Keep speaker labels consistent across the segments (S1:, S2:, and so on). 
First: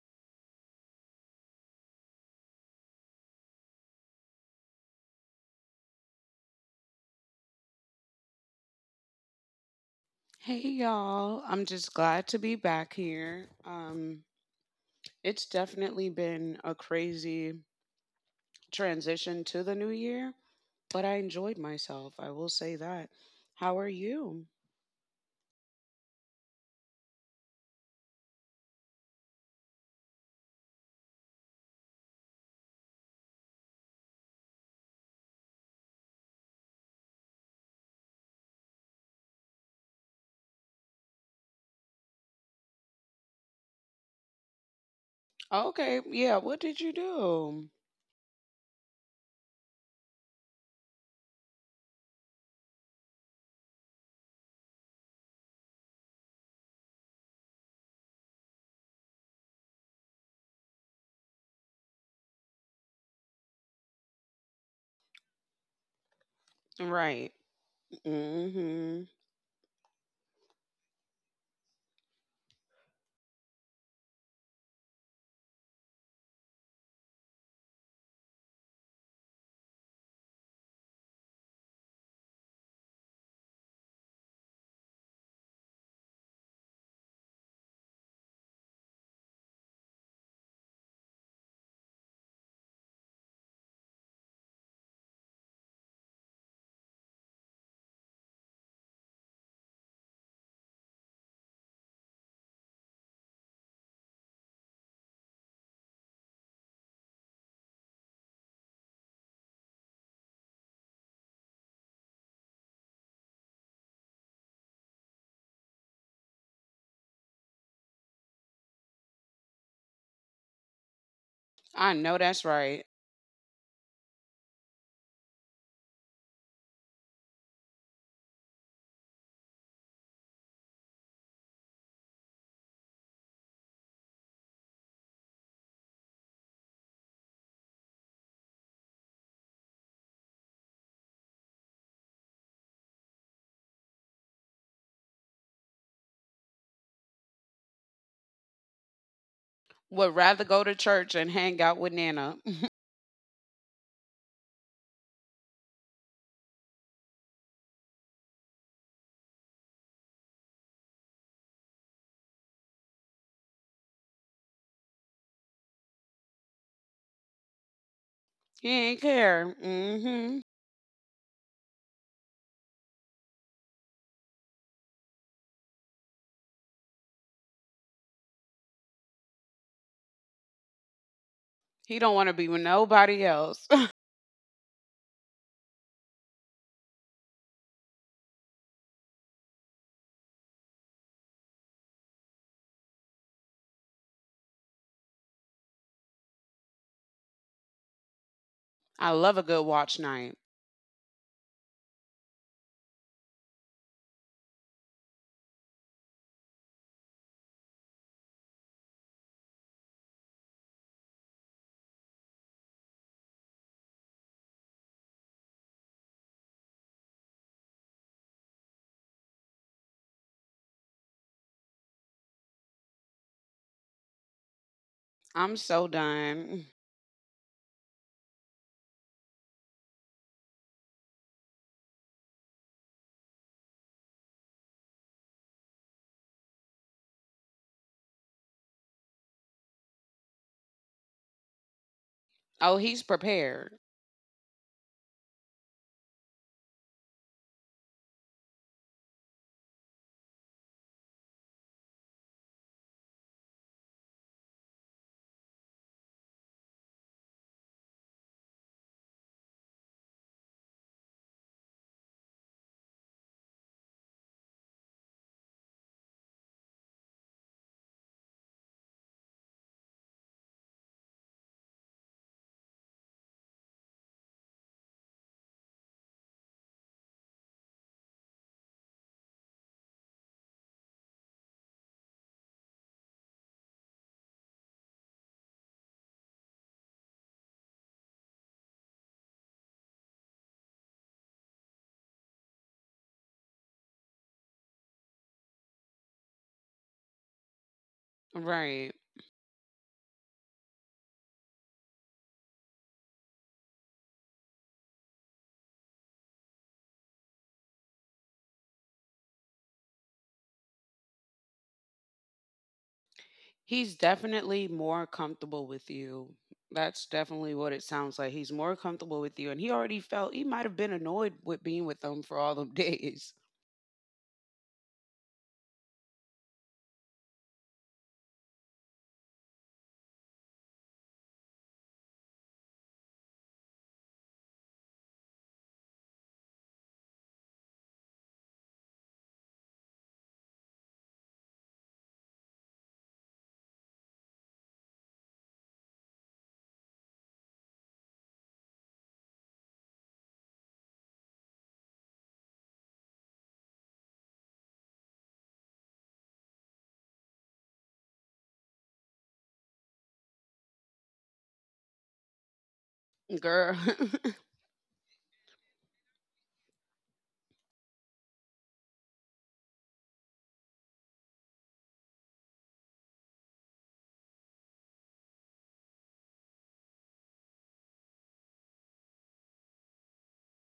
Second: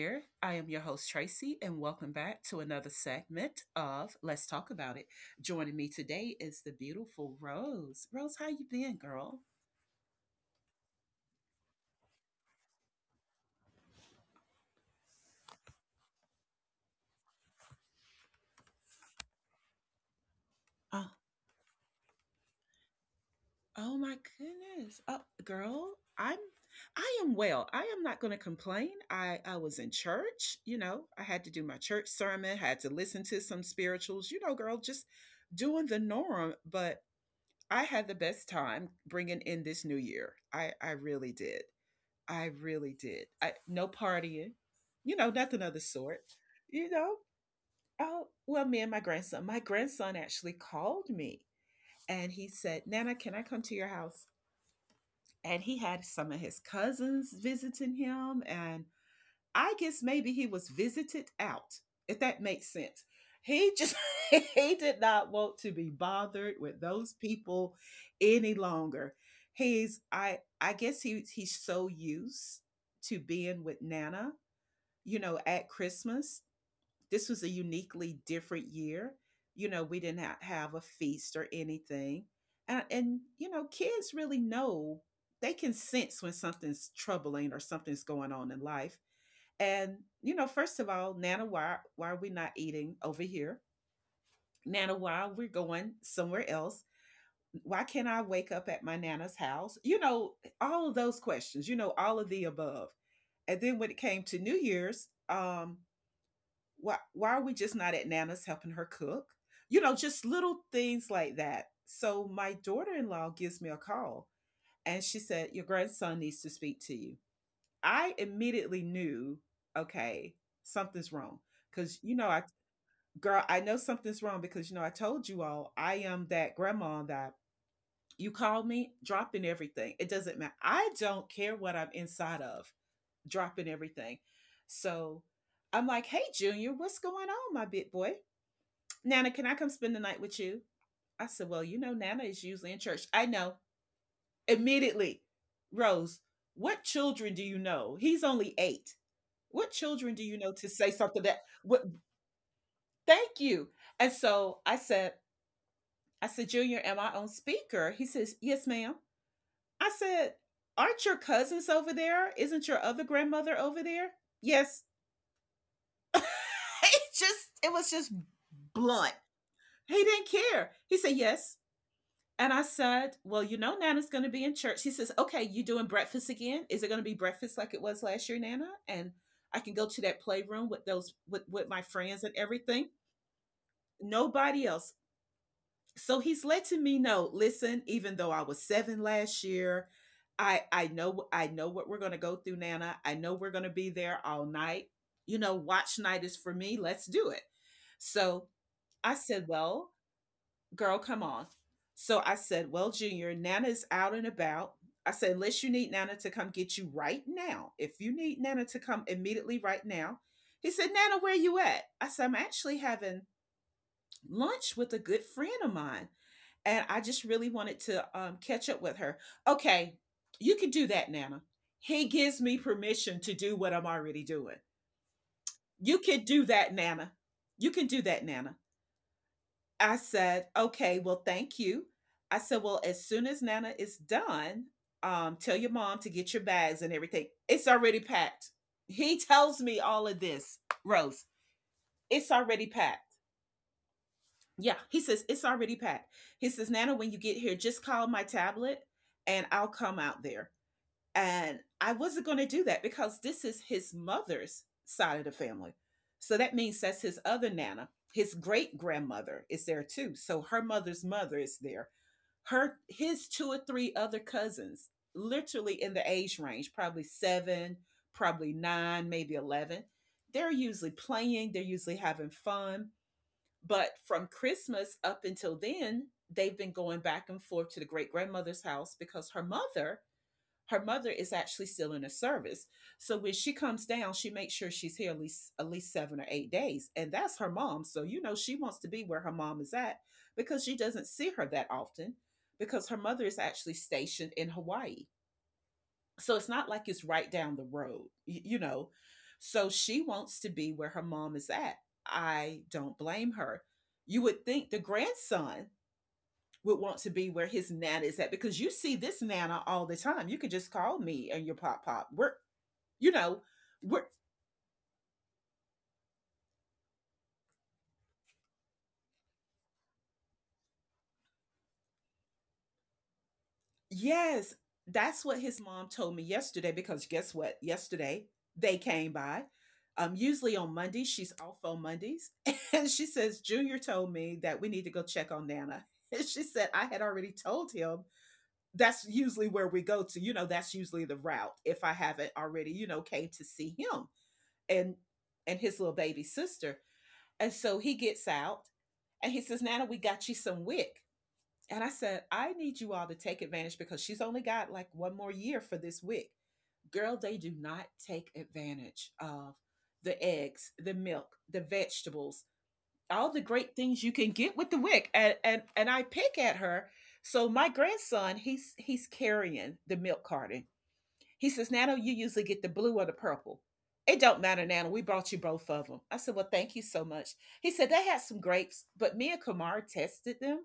S1: there. I am your host, Tracy, and welcome back to another segment of Let's Talk About It. Joining me today is the beautiful Rose. Rose, how you been, girl?
S2: Hey y'all, I'm just glad to be back here. It's definitely been a crazy transition to the new year, but
S1: Oh,
S2: I enjoyed myself. I will say that. How are
S1: oh my
S2: you?
S1: goodness. Oh, girl, I am well. I am not going to complain. I was in church, you know. I had to do my church sermon, had to listen to some spirituals, you know, girl, just doing the norm, but I had the best time bringing in this new year. I really did. I really did. I no partying, you know, nothing of the
S2: Okay,
S1: sort.
S2: yeah, what did
S1: You
S2: you
S1: know,
S2: do?
S1: oh well, me and my grandson. My grandson actually called me and he said, "Nana, can I come to your house?" And he had some of his cousins visiting him, and I guess maybe he was visited out, if that makes sense. He just he did not want to be bothered with those
S2: Right.
S1: people any
S2: Mhm.
S1: longer. He's I guess he's so used to being with Nana, you know, at Christmas. This was a uniquely different year. You know, we did not have a feast or anything. And you know, kids really know they can sense when something's troubling or something's going on in life and you know, first of all, Nana, why are we not eating over here? Nana, why we're going somewhere else? Why can't I wake up at my Nana's house? You know, all of those questions. You know, all of the above. And then when it came to New Year's, why are we just not at Nana's helping her cook? You know, just little things like that. So my daughter-in-law gives me a call and she said, Your grandson needs to speak to you. I immediately knew, okay, something's wrong.
S2: I
S1: Cause you
S2: know
S1: know, I
S2: that's right.
S1: girl, I know something's wrong because you know, I told you all I am that grandma that you call me dropping everything. It doesn't matter. I don't care what I'm inside of, dropping everything. So I'm like, hey Junior, what's going on, my big boy? Nana, can I come spend the night with you? I said, Well, you know, Nana is usually in church. I know. Immediately, Rose, what children do you know? He's only eight. What children
S2: Would
S1: do you
S2: rather
S1: know
S2: go
S1: to
S2: to
S1: say
S2: church
S1: something
S2: and
S1: that
S2: hang out
S1: what
S2: with Nana.
S1: thank you. And so I said, I said, Junior, am I on speaker? He says, yes ma'am. I said, aren't your cousins over there? Isn't your other grandmother over there? Yes. it just it was just
S2: He ain't
S1: blunt.
S2: care.
S1: He didn't
S2: Mhm.
S1: care. He said, yes. And I said, well, you know, Nana's going to be in church. He says, okay, you doing breakfast again? Is it going to be breakfast like it was last year, Nana? And I can go to that playroom with my
S2: He don't
S1: friends
S2: want to
S1: and
S2: be with
S1: everything.
S2: nobody else.
S1: Nobody else. So he's letting me know, listen, even though I was 7 last year, I know I know what we're going to go through, Nana. I know we're going to be there all night. You know, watch night is for me. Let's do it. So
S2: I
S1: I
S2: love a
S1: said,
S2: good
S1: "Well,
S2: watch night.
S1: girl, come on." So I said, "Well, Junior, Nana's out and about." I said, "Unless you need Nana to come get you right now. If you need Nana to come immediately right now." He said, "Nana, where you at?" I said, "I'm actually having lunch with a good friend of mine." And I just really wanted to catch up with her. Okay, you can do that, Nana. He gives me permission to do what I'm already doing.
S2: I'm so
S1: You can do
S2: done.
S1: that, Nana. You can do that, Nana. I said, okay, well, thank you. I said, well, as soon as Nana is done, tell your mom to get your bags and everything. It's already packed. He tells me all of this, Rose. It's already
S2: Oh, he's
S1: packed.
S2: prepared.
S1: Yeah, he says, it's already packed. He says, Nana, when you get here, just call my tablet and I'll come out there. And I wasn't going to do that because this is his mother's side of the family. So that means that's his other Nana. His great grandmother is there too. So her mother's mother is there. Her his two or three other cousins, literally in the age range, probably seven, probably 9, maybe 11. They're usually playing, they're usually having fun, but from Christmas up until then, they've been going back and forth to the great grandmother's house because her mother is actually still in the service. So when she comes down, she makes sure she's here at least 7 or 8 days, and that's her mom. So you know she wants to be where her mom is at because she doesn't see her that often because her mother is actually stationed in Hawaii. So it's not like it's right down the road, you know.
S2: Right.
S1: So she wants to be where her mom is at. I don't blame her. You would think the grandson would want to be where his nana is at because you see this nana all the time. You could just call me and your pop pop. We're, you know,
S2: He's
S1: we're
S2: definitely more comfortable with you. That's definitely what it sounds like. He's more comfortable with you. And he already felt he might have been annoyed with being with them for all them days.
S1: yes, that's what his mom told me yesterday because guess what? Yesterday they came by. Usually on Mondays, she's off on Mondays. And she says, Junior told me that we need to go check on Nana. And she said, I had already told him that's usually where we go to. You know, that's usually the route if I haven't already, you know, came to see him and and his little baby sister. And so he gets out and he says, Nana, we got you some wick. And I said, I need you all to take advantage because she's only got like one more year for this wick. Girl, they do not take advantage of the eggs, the milk, the vegetables, all the great
S2: Girl.
S1: things you can get with the wick. And I pick at her. So my grandson, he's carrying the milk carton. He says, Nana, you usually get the blue or the purple. It don't matter, Nana. We brought you both of them. I said, Well, thank you so much. He said, They had some grapes, but me and Kamar tested them,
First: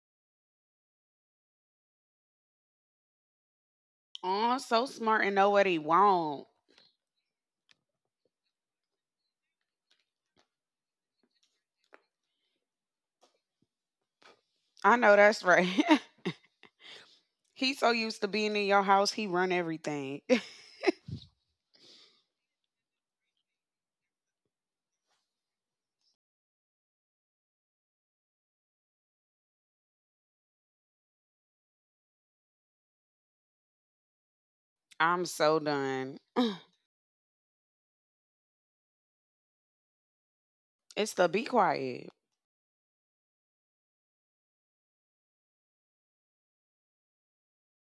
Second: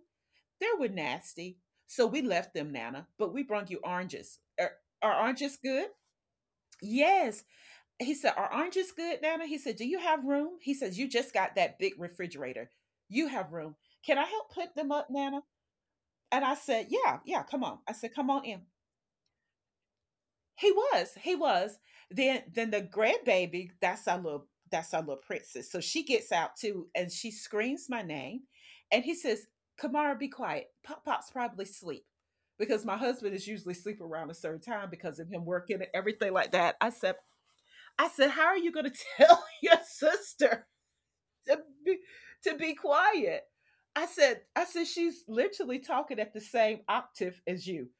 S1: they were nasty. So we left them, Nana, but we brought you oranges.
S2: Oh, so
S1: Are
S2: smart and know
S1: oranges
S2: what he
S1: good?
S2: want.
S1: Yes. He said, Are oranges good, Nana? He said, Do you have room? He says, You just got that big refrigerator. You have room. Can I help put them
S2: I
S1: up,
S2: know
S1: Nana?
S2: that's right.
S1: And I said, Yeah, yeah, come on.
S2: He's so
S1: I said,
S2: used to
S1: Come on
S2: being
S1: in.
S2: in your house, he run everything.
S1: He was. He was. Then the grandbaby, that's our little princess. So she gets out too and she screams my name. And he says, Kamara, be quiet. Pop Pop's probably asleep. Because my husband is usually asleep around a certain time because
S2: I'm
S1: of him
S2: so
S1: working and
S2: done.
S1: everything like that. I said, how are you gonna tell your sister
S2: It's the be
S1: to be,
S2: quiet.
S1: to be quiet. I said, she's literally talking at the same octave as you.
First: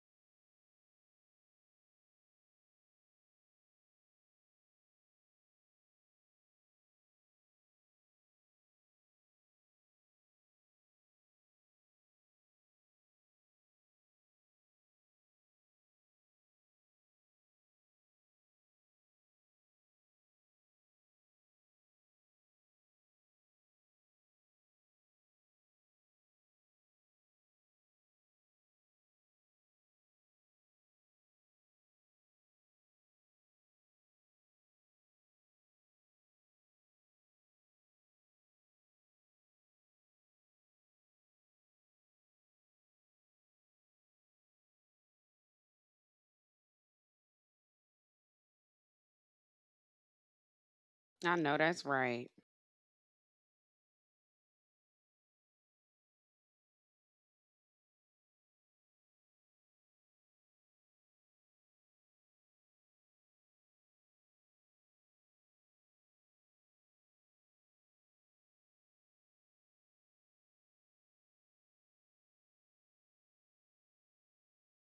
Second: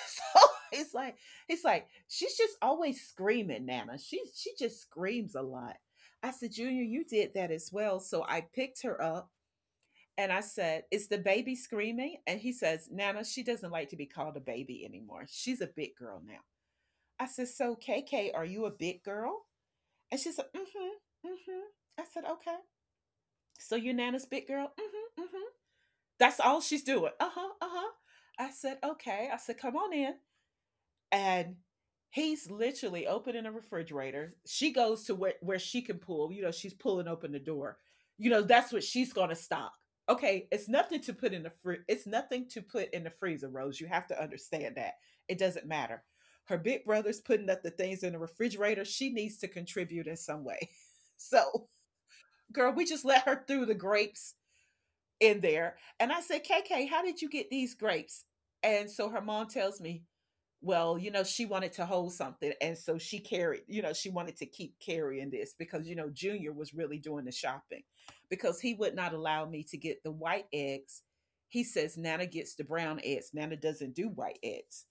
S1: And so it's like, she's just always screaming, Nana. She just screams a lot. I said, Junior, you did that as well. So I picked her up and I said, Is the baby screaming? And he says, Nana, she doesn't like to be called a baby anymore. She's a big girl now. I said, So K K, are you a big girl? And she said, Mm-hmm. Mm-hmm. I said, Okay. So your nana's big girl? Mm-hmm, mm-hmm. That's all she's doing. Uh-huh, uh-huh. I said, okay. I said, come on in. And he's literally opening a refrigerator. She goes to where she can pull. You know, she's pulling open the door. You know, that's what she's gonna stock. Okay, it's nothing to put in the freezer, Rose. You have to understand that. It doesn't matter. Her big brother's putting up the things in the refrigerator. She needs to contribute in some way.
S2: I know
S1: So,
S2: that's right.
S1: girl, we just let her through the grapes in there. And I said, KK, how did you get these grapes? And so her mom tells me, well, you know, she wanted to hold something. And so she carried, you know, she wanted to keep carrying this because, you know, Junior was really doing the shopping because he would not allow me to get the white eggs. He says Nana gets the brown eggs. Nana doesn't do white eggs.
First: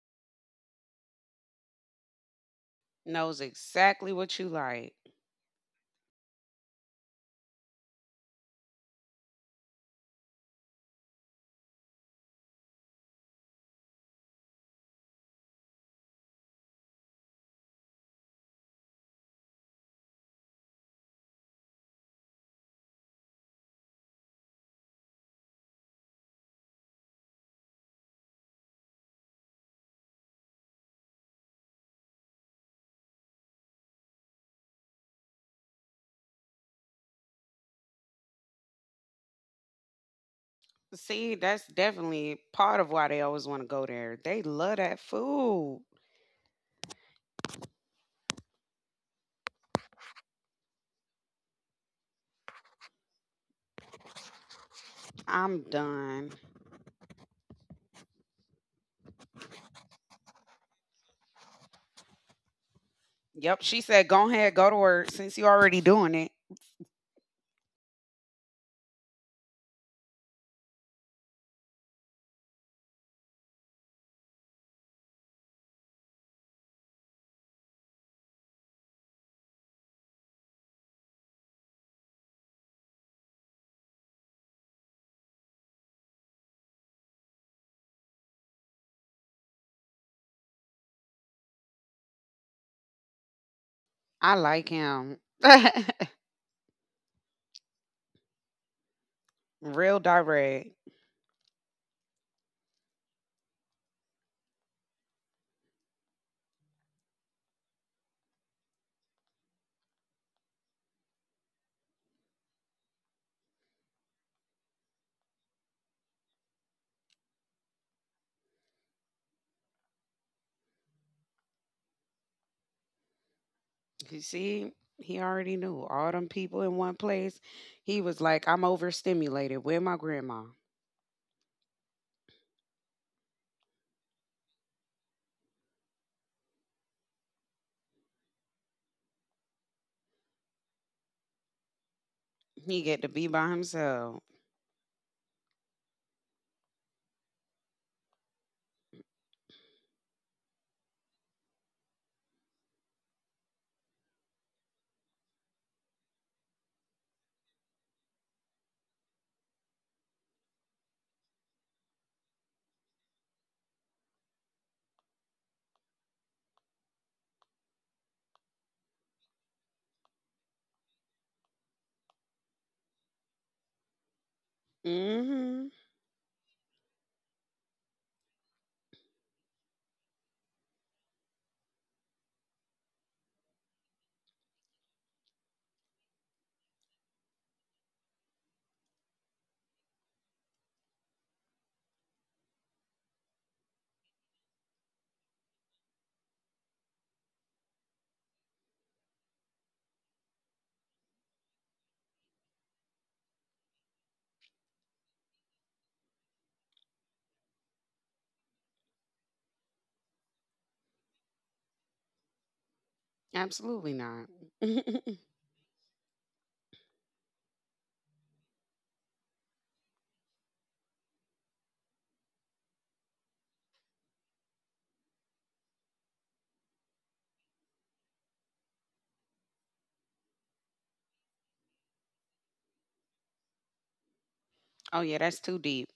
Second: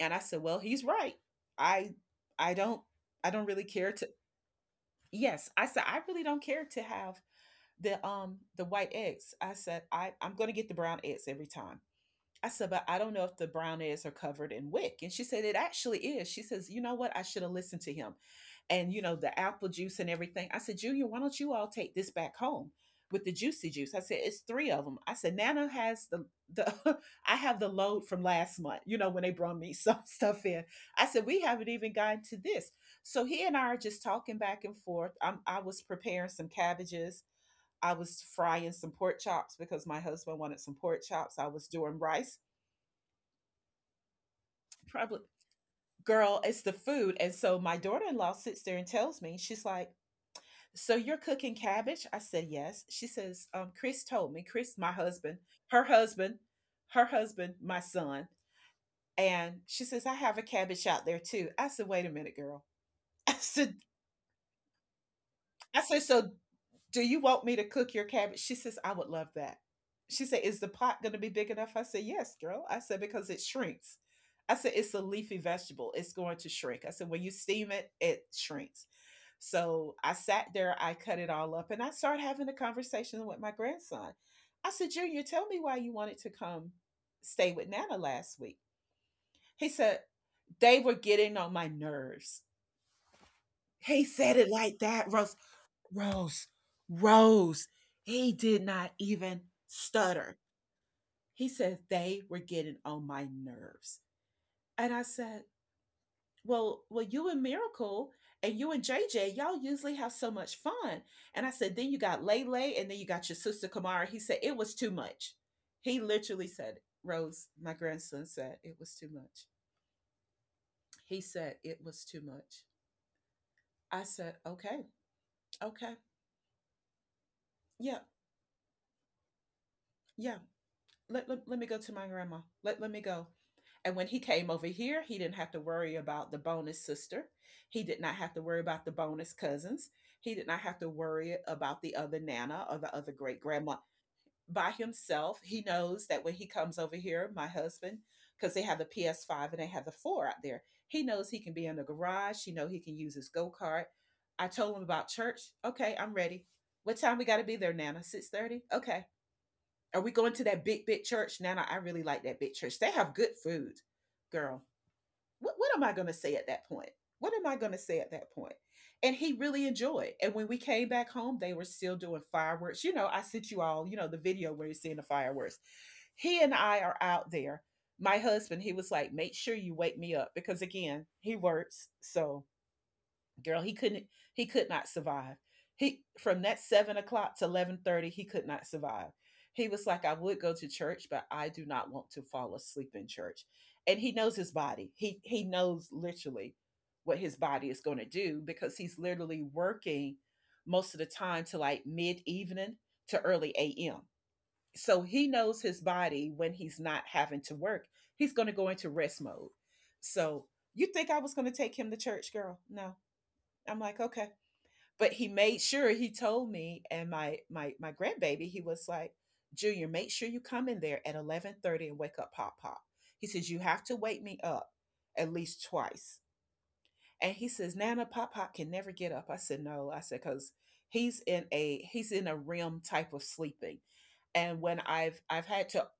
S1: And I said, well, he's right. I, I don't, I
S2: Knows
S1: don't really care to,
S2: exactly what you like.
S1: yes. I said, I really don't care to have the white eggs. I said I'm going to get the brown eggs every time. I said, but I don't know if the brown eggs are covered in wick. And she said it actually is. She says, you know what? I should have listened to him. And you know the apple juice and everything. I said, Junior, why don't you all take this back home? With the juicy juice, I said it's three of them. I said Nana has the the I have the load from last month. You know when they brought me some stuff in, I said we haven't even gotten to this. So he and I are just talking back and forth. I was preparing some cabbages. I was frying some pork chops because my husband wanted some pork
S2: See,
S1: chops. I
S2: that's
S1: was doing rice.
S2: definitely part of why they always want to go there. They love that
S1: Probably,
S2: food.
S1: girl, it's the food. And so my daughter in law sits there and tells me, she's like, so you're cooking cabbage? I said, yes. She says, Chris told me, Chris, my husband,
S2: I'm
S1: her
S2: done.
S1: husband, her husband, my son. And she says, I have a cabbage out there too. I said, wait a minute, girl. I
S2: Yep,
S1: said,
S2: she said, go ahead, go to work since you
S1: I
S2: already
S1: said,
S2: doing
S1: so
S2: it.
S1: do you want me to cook your cabbage? She says, I would love that. She said, is the pot going to be big enough? I said, yes, girl. I said, because it shrinks. I said, it's a leafy vegetable. It's going to shrink. I said, when you steam it, it shrinks. So I sat there, I cut it all up, and I started having a conversation with my grandson. I said, Junior, tell me why you wanted to come stay with Nana last week. He said, they were getting on my nerves. He said
S2: I
S1: it
S2: like
S1: like that,
S2: him.
S1: Rose. Rose, Rose, he did not even
S2: Real
S1: stutter.
S2: direct.
S1: He said they were getting on my nerves. And I said, Well, you and Miracle and you and JJ, y'all usually have so much fun. And I said, then you got Lele and then you got your sister Kamara. He said, it was too much. He literally said, Rose, my grandson said, it was too much. He said, it was too much. I
S2: You
S1: said,
S2: see,
S1: okay,
S2: he already knew
S1: okay,
S2: all them people in one place.
S1: yeah,
S2: He was like, I'm overstimulated. Where my
S1: yeah.
S2: grandma?
S1: Let me go to my grandma. Let me go. And when he came over here, he didn't have to worry about the bonus sister. He did not have to worry about the bonus cousins. He did not have to worry about the other Nana or
S2: He
S1: the
S2: get
S1: other
S2: to be
S1: great
S2: by
S1: grandma.
S2: himself.
S1: By himself, he knows that when he comes over here, my husband, because they have the PS5 and they have the four out there, he knows he can be in the garage. He know he can use his go kart. I told him about church. Okay, I'm ready. What time we got to be there, Nana? 6:30. Okay. Are we going to that big big church, Nana? I really like that big church. They have good food, girl. What am I going to say at that point? What am I going to say at that point? And he really enjoyed. And when we came back home, they were still doing fireworks. You know, I sent you all, you know, the video where you're seeing the fireworks.
S2: Mm-hmm.
S1: He and I are out there. My husband, he was like, make sure you wake me up because again, he works. So girl he could not survive. He from that 7 o'clock to 11:30 he could not survive. He was like, I would go to church but I do not want to fall asleep in church. And he knows his body. He knows literally what his body is going to do because he's literally working most of the time to like mid evening to early am. So he knows his body. When he's not having to work, he's going to go into rest mode. So you think I was going to take him to church? Girl, no. I'm
S2: Absolutely
S1: like, okay.
S2: not.
S1: But he made sure he told me and my grandbaby, he was like, Junior, make sure you come in there at 11:30 and wake up Pop Pop. He says, you have to wake me up at least twice. And he says, Nana, Pop Pop can never get up. I said, no. I said, because he's in a REM type of sleeping. And when
S2: Oh
S1: I've
S2: yeah, that's
S1: I've
S2: too
S1: had to,
S2: deep.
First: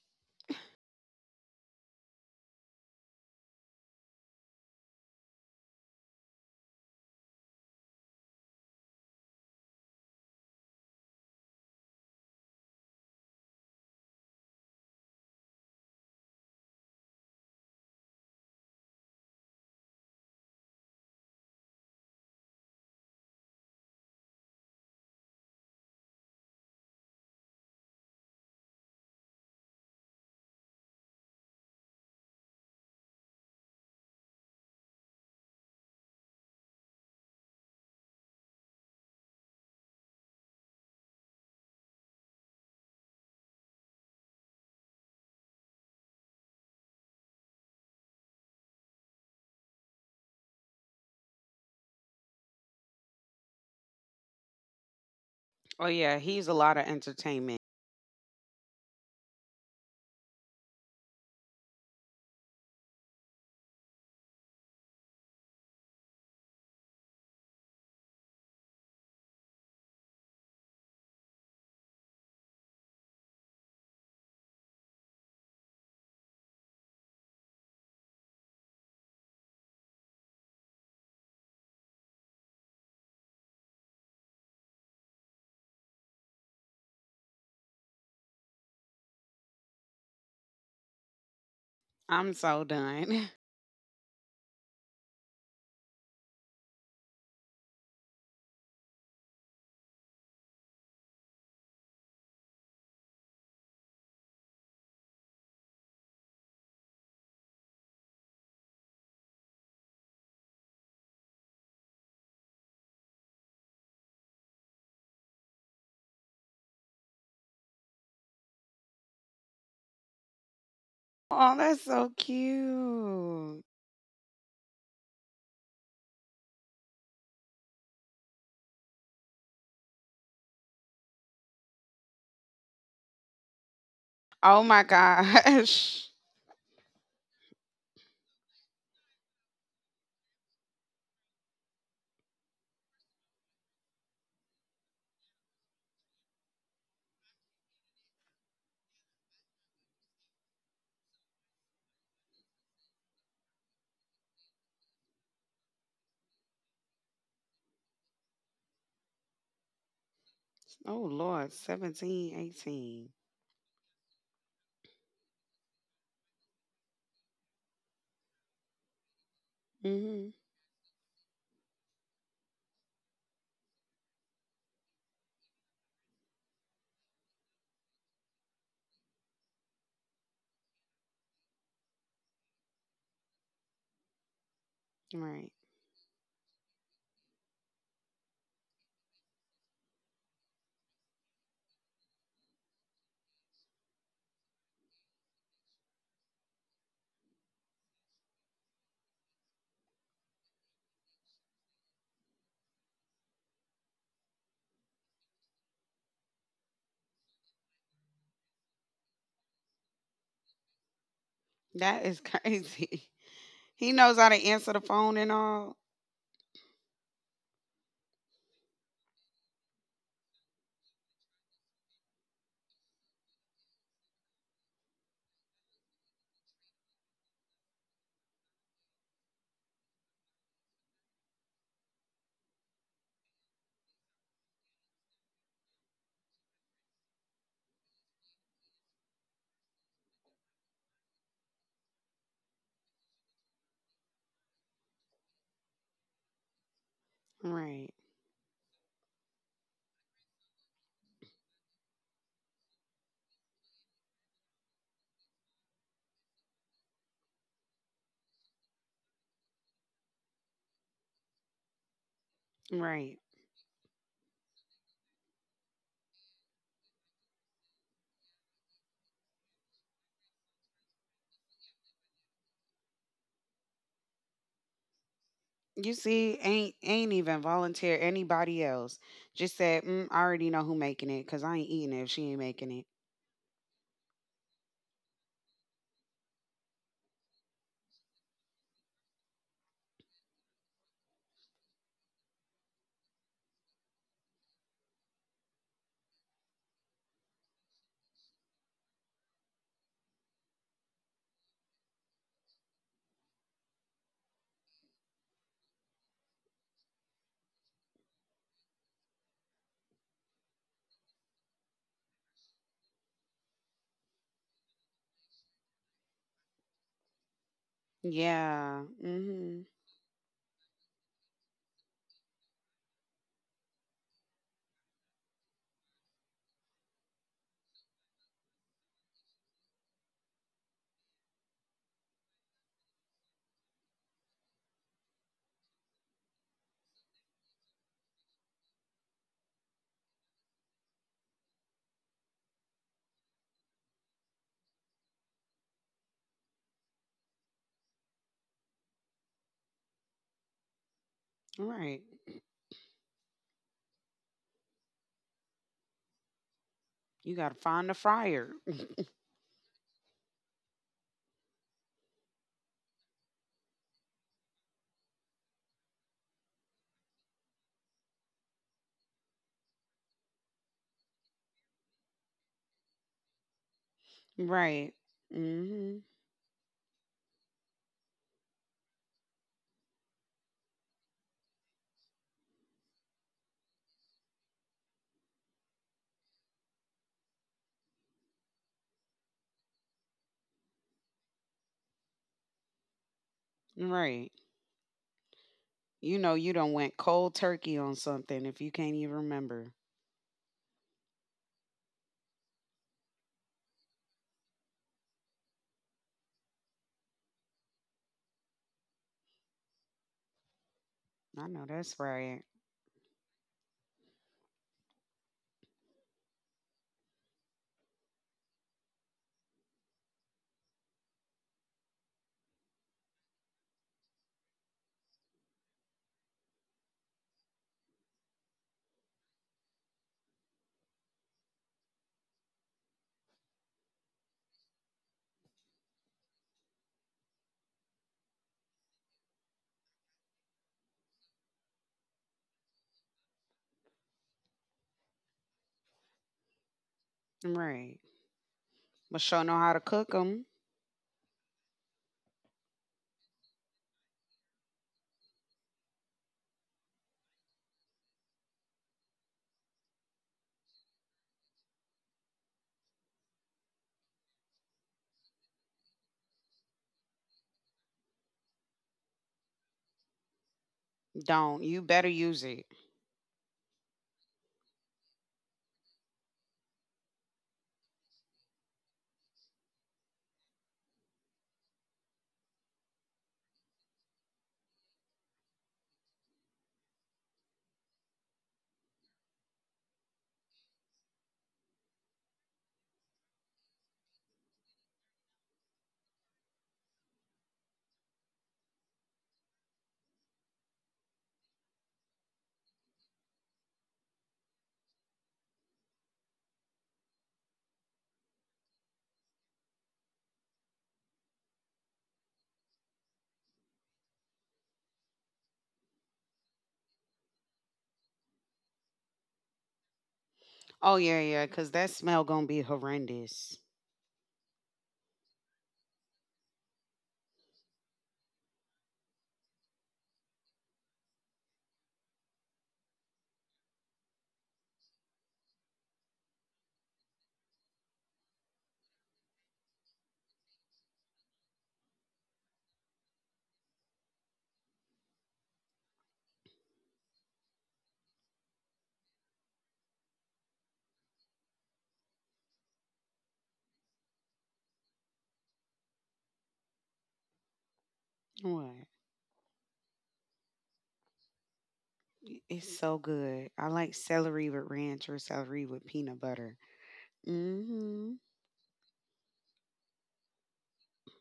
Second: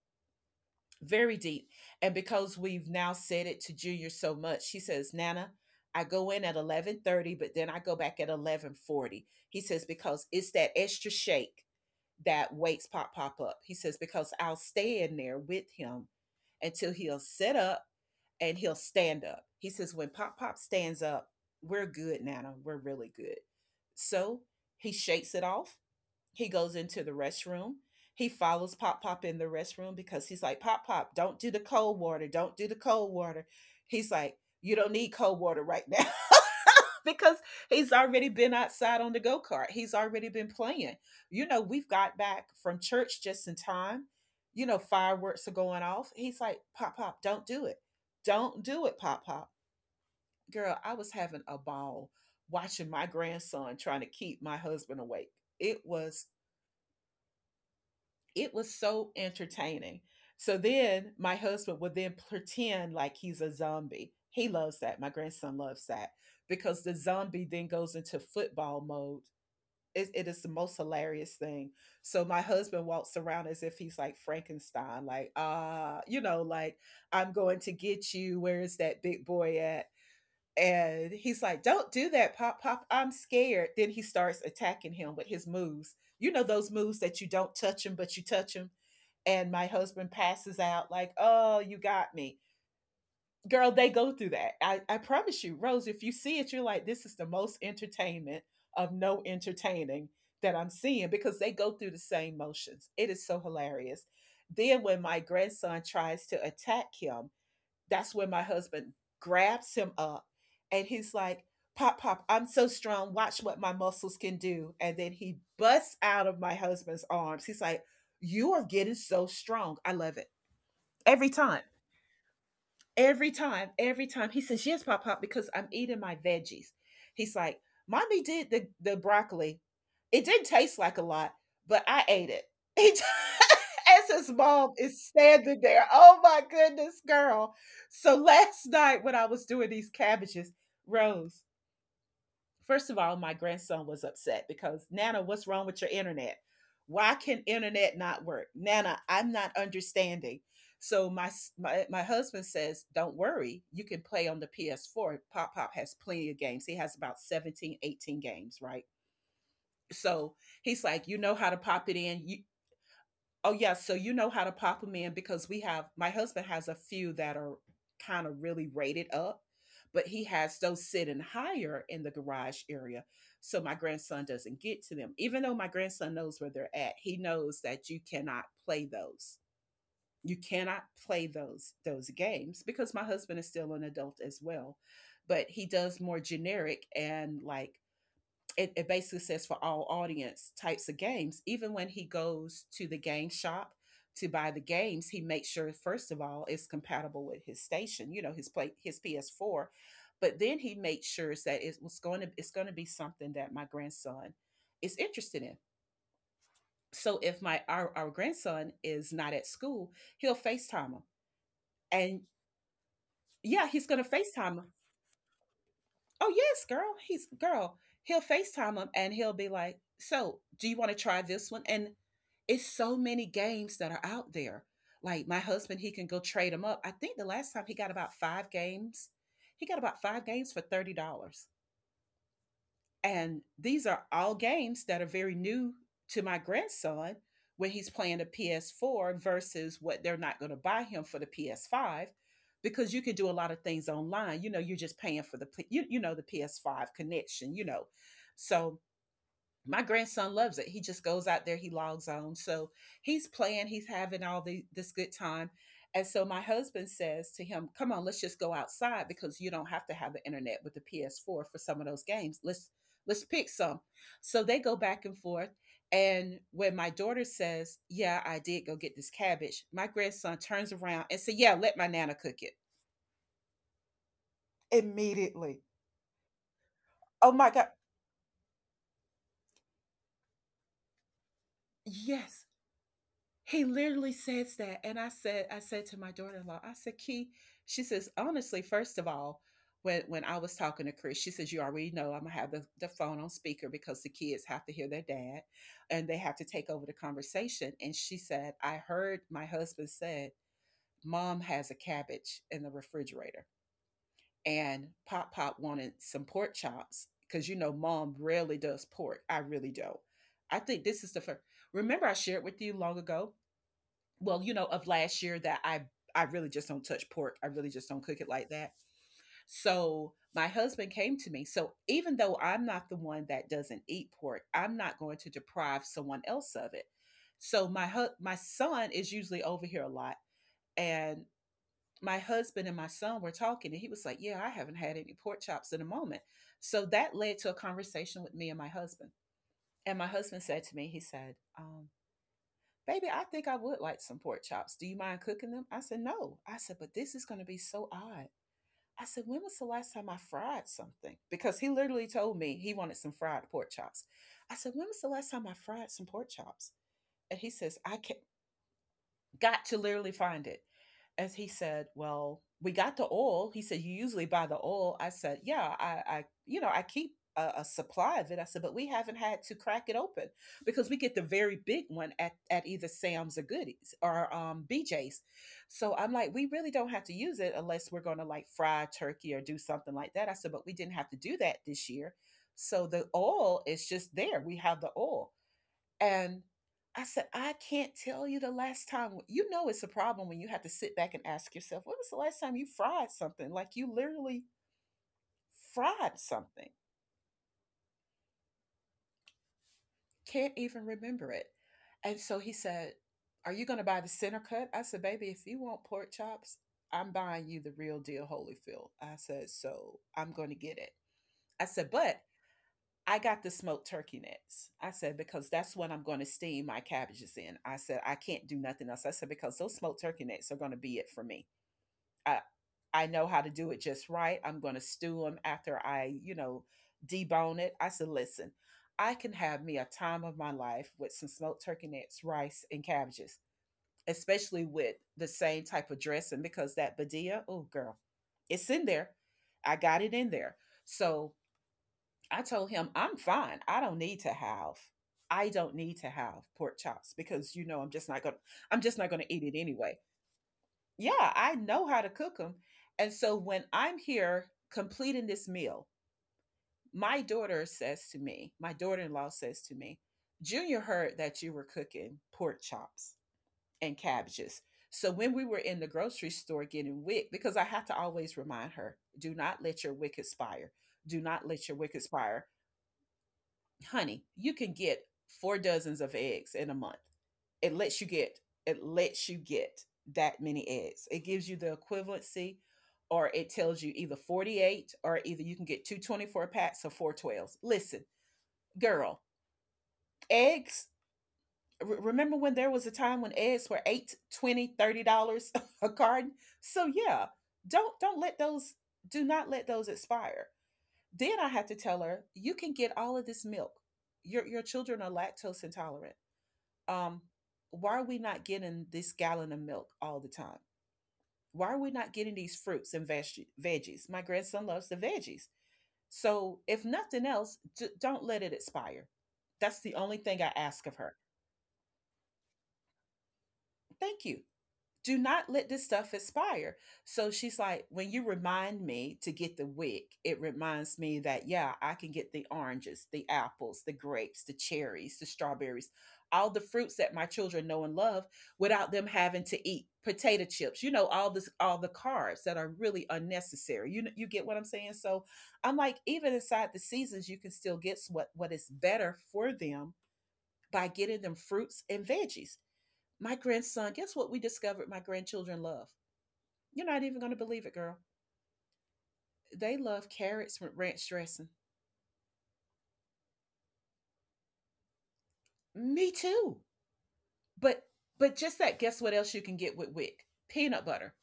S1: very deep. And because we've now said it to Junior so much, she says, Nana, I go in at 11:30, but then I go back at 11:40. He says because it's that extra shake that wakes Pop Pop up. He says because I'll stay in there with him until he'll sit up and he'll stand up. He says when Pop Pop stands up, we're good, Nana. We're really good. So he shakes it off. He goes into the restroom. He follows Pop Pop in the restroom because he's like, Pop Pop, don't do the cold water. Don't do the cold water. He's like, you don't need cold water right now. Because he's already been outside on the go kart. He's already been playing. You know, we've got back from church just in time. You know, fireworks are going off. He's like, Pop Pop, don't do it. Don't do it, Pop Pop. Girl, I was having a ball watching my grandson trying to keep my husband awake.
S2: Oh
S1: It
S2: yeah,
S1: was
S2: he's a lot of entertainment.
S1: It was so entertaining. So then my husband would then pretend like he's a zombie. He loves that. My grandson loves that because the zombie then goes into football mode. It is the most hilarious thing. So my husband walks around as if he's like Frankenstein, like, you know, like, I'm going to get you. Where is that big boy at? And he's like, don't do that, Pop Pop. I'm scared. Then he starts attacking him with his moves. You know, those moves that you don't touch him, but you touch him and my husband passes out like, oh, you got
S2: I'm
S1: me.
S2: so done.
S1: Girl, they go through that. I promise you, Rose, if you see it, you're like, this is the most entertainment of no entertaining that I'm seeing because they go through the same motions. It is so hilarious. Then when my grandson tries to attack him, that's when my husband grabs him up and he's like, Pop, pop, I'm so strong. Watch what my muscles can do. And then he busts out of my husband's arms. He's like, you are getting so strong. I love it. Every
S2: Oh,
S1: time,
S2: that's so
S1: every
S2: cute.
S1: time, every time. He says, yes, Pop Pop, because I'm eating my veggies. He's like, Mommy did the broccoli. It didn't taste like a lot, but I ate it. He t- As his
S2: Oh
S1: mom
S2: my
S1: is standing there,
S2: gosh.
S1: oh my goodness, girl. So last night when I was doing these cabbages, Rose, first of all, my grandson was upset because Nana, what's wrong with your internet? Why can internet not work? Nana, I'm not understanding. So my husband says, "Don't worry, you can play on the PS4. Pop Pop has plenty of games. He has about 17, 18 games, right?" So he's
S2: Oh
S1: like, "You know how
S2: Lord,
S1: to pop it in.
S2: 17, 18.
S1: Oh, yeah. So you know how to pop them in because we have my husband has a few that are kind of really rated up, but he
S2: Mm-hmm.
S1: has those sitting higher in the garage area. So my grandson doesn't get to them. Even though my grandson knows where they're at, he knows that you cannot play those. You cannot play those games because my husband is still an adult as well. But
S2: Right.
S1: he does more generic and like it basically says for all audience types of games. Even when he goes to the game shop to buy the games, he makes sure first of all it's compatible with his station, you know, his PS4. But then he makes sure that it's going to be something that my grandson is interested in. So if our grandson is not at school, he'll FaceTime him.
S2: That is
S1: And
S2: crazy.
S1: yeah, he's
S2: He
S1: going to
S2: knows how to
S1: FaceTime him.
S2: answer the phone and all.
S1: Oh yes, girl. He's girl. He'll FaceTime him and he'll be like, "So, do you want to try this one?" And it's so many games that are out there. Like my husband, he can go trade them up. I think the last time he got about five games. He got about five games for $30. And these are all games that are very new to my grandson when he's playing a PS4 versus what they're not going to buy him for the PS5 because you can do a lot of things online. You know, you're just paying for you know the PS5 connection, you know.
S2: Right.
S1: So my grandson loves it. He just goes out there, he logs on. So he's playing, he's having this good time. And so my husband says to him, Come on, let's just go outside because you don't have to have the internet with the PS4 for some of those games. Let's
S2: Right.
S1: let's pick some. So they go back and forth. And when my daughter says, Yeah, I did go get this cabbage, my grandson turns around and says, Yeah, let my nana cook it. Immediately.
S2: You see, ain't ain't
S1: Oh
S2: even
S1: my God.
S2: volunteer anybody else. Just said, mm, I already know who making it because I ain't eating it if she ain't
S1: Yes.
S2: making it.
S1: He literally says that. And I said to my daughter-in-law, I said, Key, she says, honestly, first of all, when I was talking to Chris, she says, You already know I'm gonna have the phone on speaker because the kids have to hear their dad and they have to take over the conversation. And she said, I heard my husband said, Mom has a cabbage in the refrigerator. And Pop Pop wanted some pork chops because you know, mom rarely does pork. I really don't. I think this is the first. Remember, I shared with you long ago well, you know, of last year that I really just don't touch pork. I really just don't cook it like that.
S2: Yeah. Mm-hmm.
S1: So my husband came to me. So even though I'm not the one that doesn't eat pork, I'm not going to deprive someone else of it. So my son is usually over here a lot, and my husband and my son were talking, and he was like, Yeah, I haven't had any pork chops in a moment. So that led to a conversation with me and my husband. And my husband said to me, he said, baby, I think I would like some pork chops. Do you mind cooking them? I said, no. I said, but this is going to be so odd. I said, when was the last time I fried something? Because he
S2: Right.
S1: literally told me he wanted some fried pork chops. I said, when was the last time I fried some pork chops?
S2: You
S1: And he
S2: gotta
S1: says,
S2: find the
S1: I can't,
S2: fryer.
S1: got to literally find it as he said, Well, we got the oil. He said, You usually buy the oil. I said, Yeah, I you know, I keep a supply of it. I said, But we haven't had to crack it open because we get the very big one at either Sam's or Goodies or
S2: Right.
S1: BJ's. So
S2: Mm-hmm.
S1: I'm like, We really don't have to use it unless we're going to like fry turkey or do something like that. I said, But we didn't have to do that this year. So the oil is just there. We have the oil. And I said, I can't tell you the last time. You know, it's a problem when you have to sit back and ask yourself, when was the last time you fried something? Like you
S2: Right.
S1: literally
S2: You
S1: fried
S2: know you
S1: something,
S2: done went cold turkey on something if you can't even remember.
S1: can't even remember it. And so he said, Are you going to buy the center cut? I said, Baby, if you want pork chops, I'm buying you the real deal Holyfield. I said, So I'm going to get it.
S2: I
S1: I
S2: know
S1: said,
S2: that's
S1: But
S2: right.
S1: I got the smoked turkey necks. I said, because that's what I'm going to steam my cabbages in. I said, I can't do nothing else. I said, because those smoked turkey necks are going to be it for me. I, I know how to do it just right. I'm going to stew them after I, you know, debone it. I said, listen, I can have me a time of my life with some smoked turkey necks, rice, and cabbages, especially with the same type of dressing because that Badia, oh, girl, it's in there. I got it in there. So I told him, I'm fine. I don't need to have pork chops because you know
S2: Right.
S1: I'm just not
S2: But
S1: gonna eat
S2: sure
S1: it
S2: know how to
S1: anyway.
S2: cook them.
S1: Yeah, I know how to cook them, and so when I'm here completing this meal, my daughter says to me, my daughter-in-law says to me, Junior heard that you were cooking pork chops and cabbages. So when we were in the grocery store getting wick, because I have to always remind her, do not let your wick expire. Do not
S2: Don't.
S1: let your
S2: You
S1: wick
S2: better use
S1: expire
S2: it.
S1: honey, you can get four dozens of eggs in a month. It lets you get it lets you get that many eggs. It gives you the equivalency or it tells you either 48 or either you can get two 24 packs or four twelves. Listen, girl, eggs remember when there was a time when eggs were 8, 20, $30 a carton, so yeah, don't let those, do not let those expire. Then I had to tell her you can get all of this milk. Your children are lactose intolerant. um, why are we not getting this gallon of milk all the time? Why are we not getting these fruits and veggies? My grandson loves the veggies. So, if nothing else, don't let it expire. That's the only thing I ask of
S2: Oh,
S1: her.
S2: yeah, yeah, because that smell going to be horrendous.
S1: Thank you. Do not let this stuff expire. So she's like, when you remind me to get the wick, it reminds me that, yeah, I can get the oranges, the apples, the grapes, the cherries, the strawberries, all the fruits that my children know and love without them having to eat potato chips, you know, all this, all the carbs that are really unnecessary. You get what I'm saying? So I'm like, even inside the seasons, you can still get what is better for them by getting them fruits and veggies. My grandson, guess what we discovered my grandchildren love? You're not even going to believe it, girl.
S2: What?
S1: They love carrots with ranch dressing.
S2: It's so good. I like celery with ranch or celery with
S1: Me
S2: peanut butter.
S1: too. But
S2: Mm-hmm.
S1: but just that guess what else you can get with wick? Peanut butter.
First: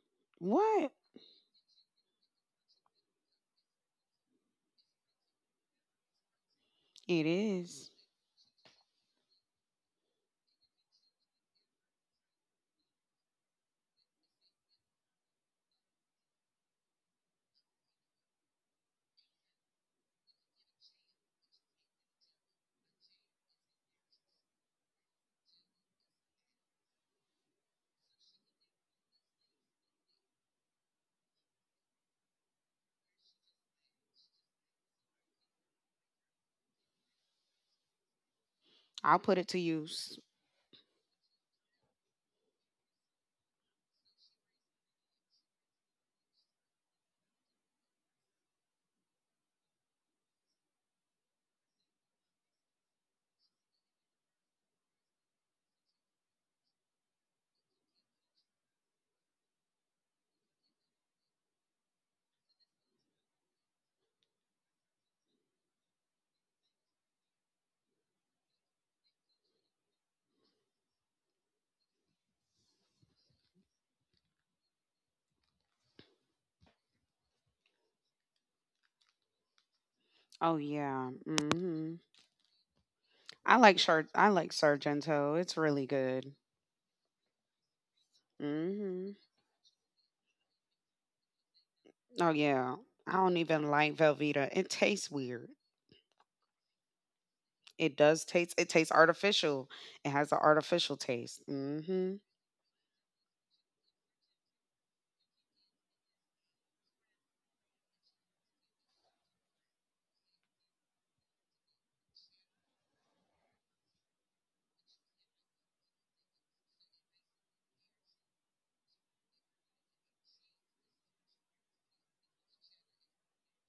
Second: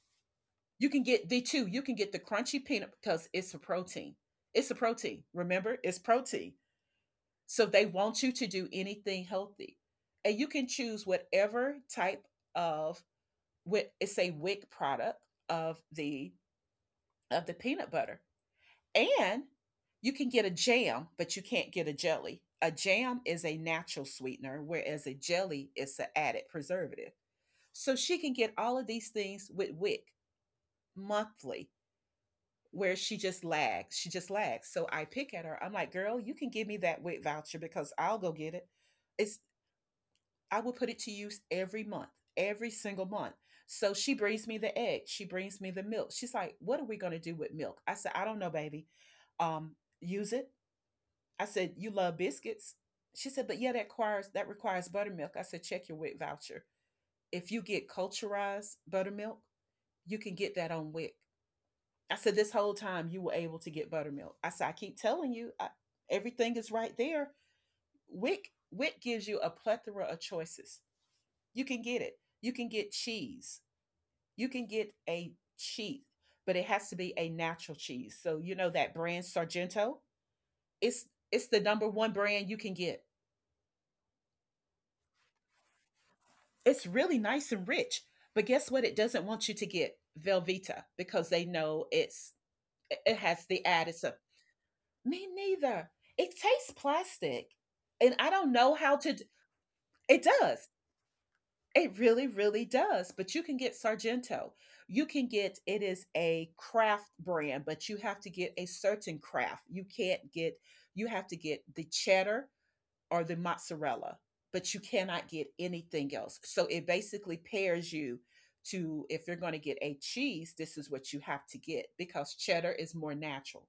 S1: You
S2: What?
S1: can get the two. You can get the crunchy peanut because it's a protein. It's a protein. Remember, it's protein.
S2: It
S1: So they
S2: is.
S1: want you to do anything healthy. And you can choose whatever type of it's a wick product of the of the peanut butter. And you can get a jam, but you can't get a jelly. A jam is a natural sweetener, whereas a jelly is an added preservative. So she can get all of these things with WIC monthly, where she just lags. She just lags. So I pick at her. I'm like, girl, you can give me that WIC voucher because I'll go get it.
S2: I'll put
S1: It's
S2: it to use.
S1: I will put it to use every month, every single month. So she brings me the egg. She brings me the milk. She's like, what are we going to do with milk? I said, I don't know, baby. Um, use it. I said, You love biscuits? She said, But yeah, that requires buttermilk. I said, check your WIC voucher. If you get culturized buttermilk, you can get that on WIC. I C. I said, this whole time you were able to get buttermilk. I said, I keep telling you, everything is right there. WIC gives you a plethora of choices. You can get it. You can get cheese. You can get a cheese, but it has to be a natural cheese. So you know that brand Sargento.
S2: Oh,
S1: It's
S2: yeah.
S1: it's the number
S2: Mm-hmm.
S1: one brand you can get.
S2: I like, char- I like Sargento. It's really good.
S1: It's really nice and rich, but guess what? It
S2: Mm-hmm.
S1: doesn't want you to get Velveeta because they know
S2: Oh
S1: it's
S2: yeah. I
S1: it
S2: don't
S1: has the
S2: even like
S1: additive.
S2: Velveeta. It tastes
S1: Me
S2: weird.
S1: neither. It tastes plastic,
S2: It
S1: and
S2: does
S1: I don't
S2: taste it
S1: know
S2: tastes
S1: how to.
S2: artificial. It
S1: It
S2: has an
S1: does.
S2: artificial taste.
S1: It
S2: Mm-hmm.
S1: really, really does. But you can get Sargento. You can get. It is a craft brand, but you have to get a certain craft. You can't get. You have to get the cheddar or the mozzarella, but you cannot get anything else. So it basically pairs you to if you're going to get a cheese, this is what you have to get because cheddar is more natural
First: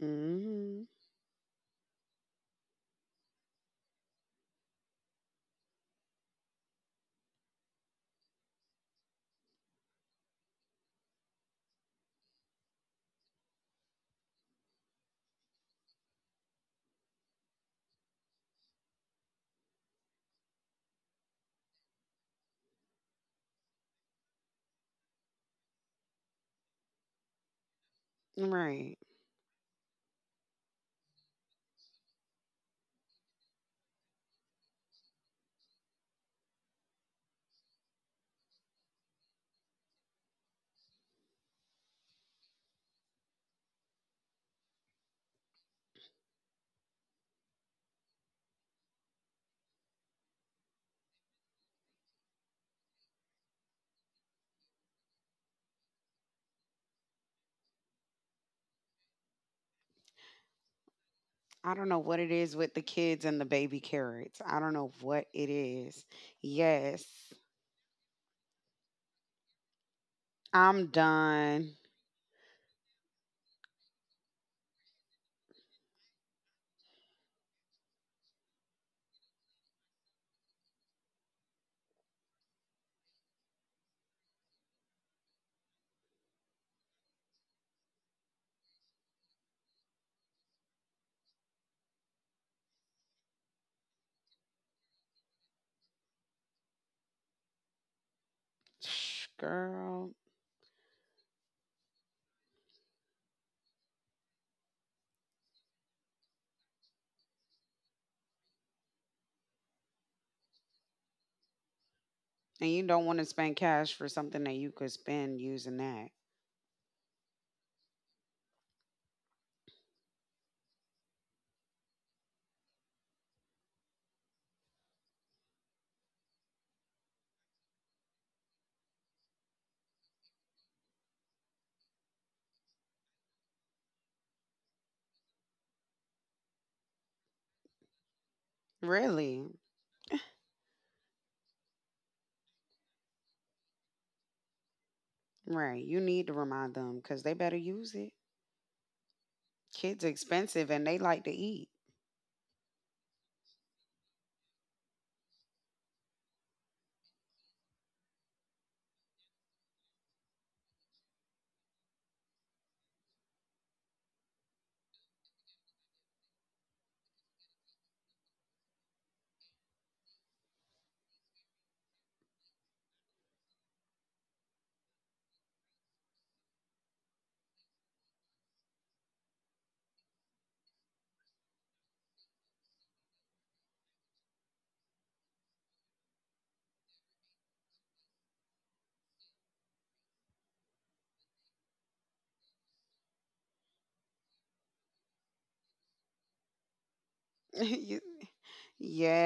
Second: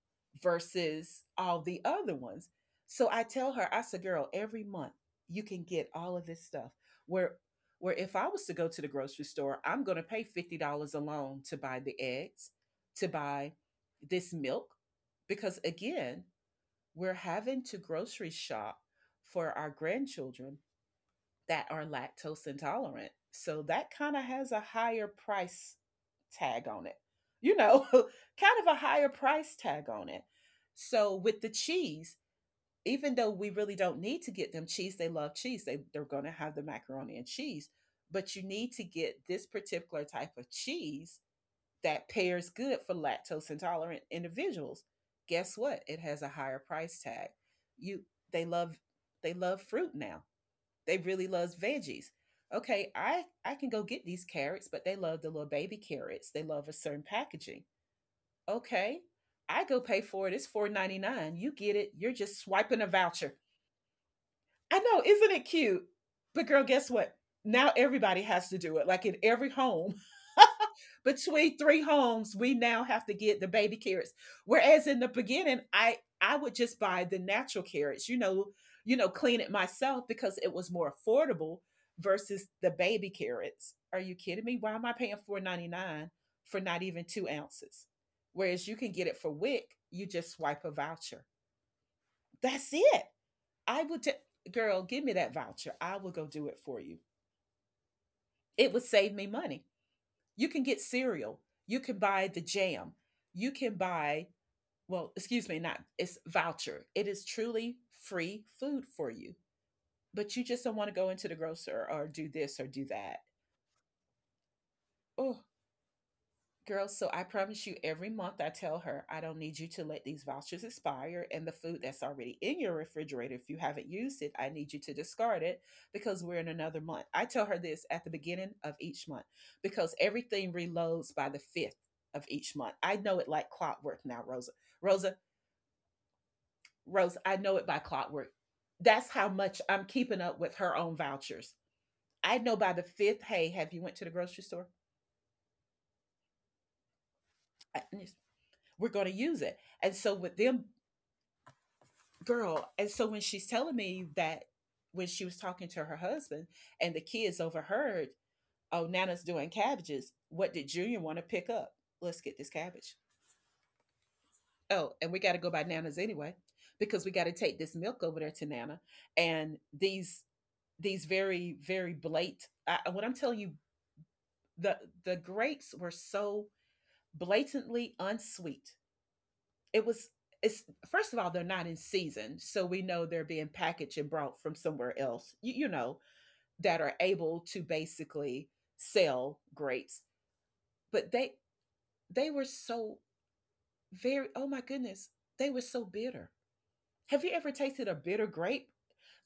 S2: Mm-hmm.
S1: versus all the other ones. So I tell her, I said, girl, every month you can get all of this stuff. Where where if I was to go to the grocery store, I'm going to pay $50 alone to buy the eggs, to buy this milk, because again, we're having to grocery shop for our grandchildren that are lactose intolerant. So that kind of has a higher price tag on it, you know, kind of a
S2: Right.
S1: higher price tag on it. So with the cheese, even though we really don't need to get them cheese, they love cheese. They're going to have the macaroni and cheese, but you need to get this particular type of cheese that pairs good for lactose intolerant individuals. Guess what? It has a higher price tag. You they love they love fruit now. They really love veggies. Okay, I can go get these carrots, but they love the little baby carrots. They love a certain packaging. Okay, I go pay for it. It's 4.99. You
S2: I
S1: get
S2: don't
S1: it.
S2: know
S1: You're
S2: what it
S1: just
S2: is with the
S1: swiping a
S2: kids
S1: voucher.
S2: and the baby carrots. I don't
S1: I
S2: know
S1: know,
S2: what
S1: isn't
S2: it
S1: it cute?
S2: is.
S1: But girl, guess
S2: Yes.
S1: what? Now everybody has to do it, like in every home,
S2: I'm
S1: between
S2: done.
S1: three homes, we now have to get the baby carrots. Whereas in the beginning, I would just buy the natural carrots, clean it myself because it was more affordable versus the baby carrots. Are you kidding me? Why am I paying 4.99 for not even 2 ounces? Whereas you can get it for WIC. You just swipe a voucher. That's it. I would, girl, give me that voucher. I will go do it for you. It would save me money.
S2: Girl.
S1: You can get cereal. You can buy the jam. You can buy, well, excuse me, not, it's voucher. It is truly free food for you. But you just don't want to go into the grocer or do this
S2: And
S1: or
S2: you
S1: do
S2: don't want
S1: that.
S2: to spend cash for something that you could spend
S1: Oh,
S2: using that.
S1: girl, so I promise you, every month I tell her I don't need you to let these vouchers expire, and the food that's already in your refrigerator, if you haven't used it, I need you to discard it because we're in another month. I tell her this at the beginning of each month because everything reloads by the 5th of each month. I know it like clockwork now, Rosa. Rosa, Rosa, I know it by clockwork. That's how
S2: Really?
S1: much I'm keeping up with her own vouchers. I know by the 5th, hey, have you went to the grocery store?
S2: Right. You need to remind them because they better
S1: I-
S2: use it.
S1: We're going to use it. And
S2: Kids
S1: so with them,
S2: expensive and they like to eat.
S1: girl, and so when she's telling me that, when she was talking to her husband and the kids overheard, oh, nana's doing cabbages, what did Junior want to pick up, let's get this cabbage, oh, and we got to go by nana's anyway because we got to take this milk over there to nana. And these very very blatant. I, when I'm telling you, the the grapes were so blatantly unsweet, it was, it's, first of all, they're not in season, so we know they're being packaged and brought from somewhere else, you know, that are able to basically sell grapes. But they were so very, oh my goodness, they were so bitter. Have you ever tasted a bitter grape?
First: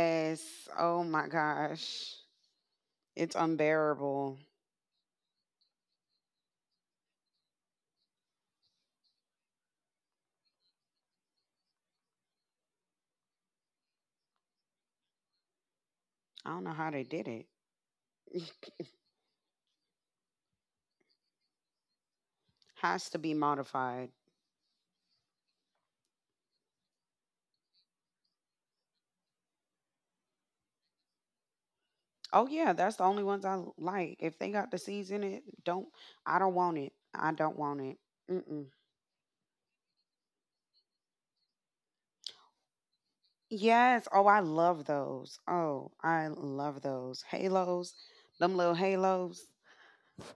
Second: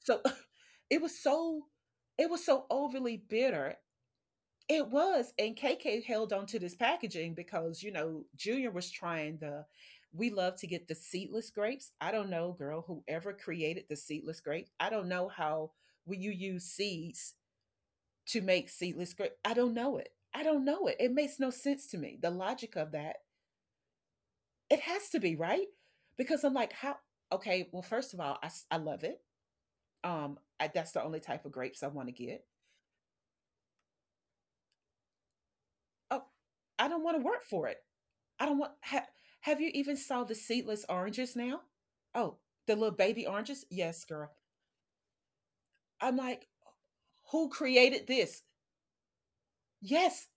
S1: So it
S2: Oh
S1: was
S2: my
S1: so,
S2: gosh.
S1: it was so overly
S2: It's
S1: bitter.
S2: unbearable.
S1: It was, and KK held on to this packaging because you know Junior was trying the. We love to get the seedless grapes. I don't know, girl, whoever created the seedless grape. I don't know how will you
S2: I
S1: use
S2: don't know how they did
S1: seeds
S2: it.
S1: to make seedless grape. I don't know it. I don't know it. It makes no sense to me. The logic of
S2: Has
S1: that.
S2: to be modified.
S1: It has to be right, because I'm like, how? Okay, well, first of all, I love it. That's the only type of grapes I want to get.
S2: Oh yeah, that's the only ones I like. If they got the seeds in it, don't
S1: Oh,
S2: I don't want
S1: I
S2: it.
S1: don't want to
S2: I
S1: work
S2: don't
S1: for it.
S2: want it.
S1: I don't
S2: Mm-mm.
S1: want. Ha, have you even saw the seedless oranges now? Oh, the little baby oranges. Yes,
S2: Yes. Oh,
S1: girl.
S2: I love those. Oh,
S1: I'm
S2: I
S1: like,
S2: love those.
S1: who
S2: Halos.
S1: created this?
S2: Them little halos.
S1: Yes,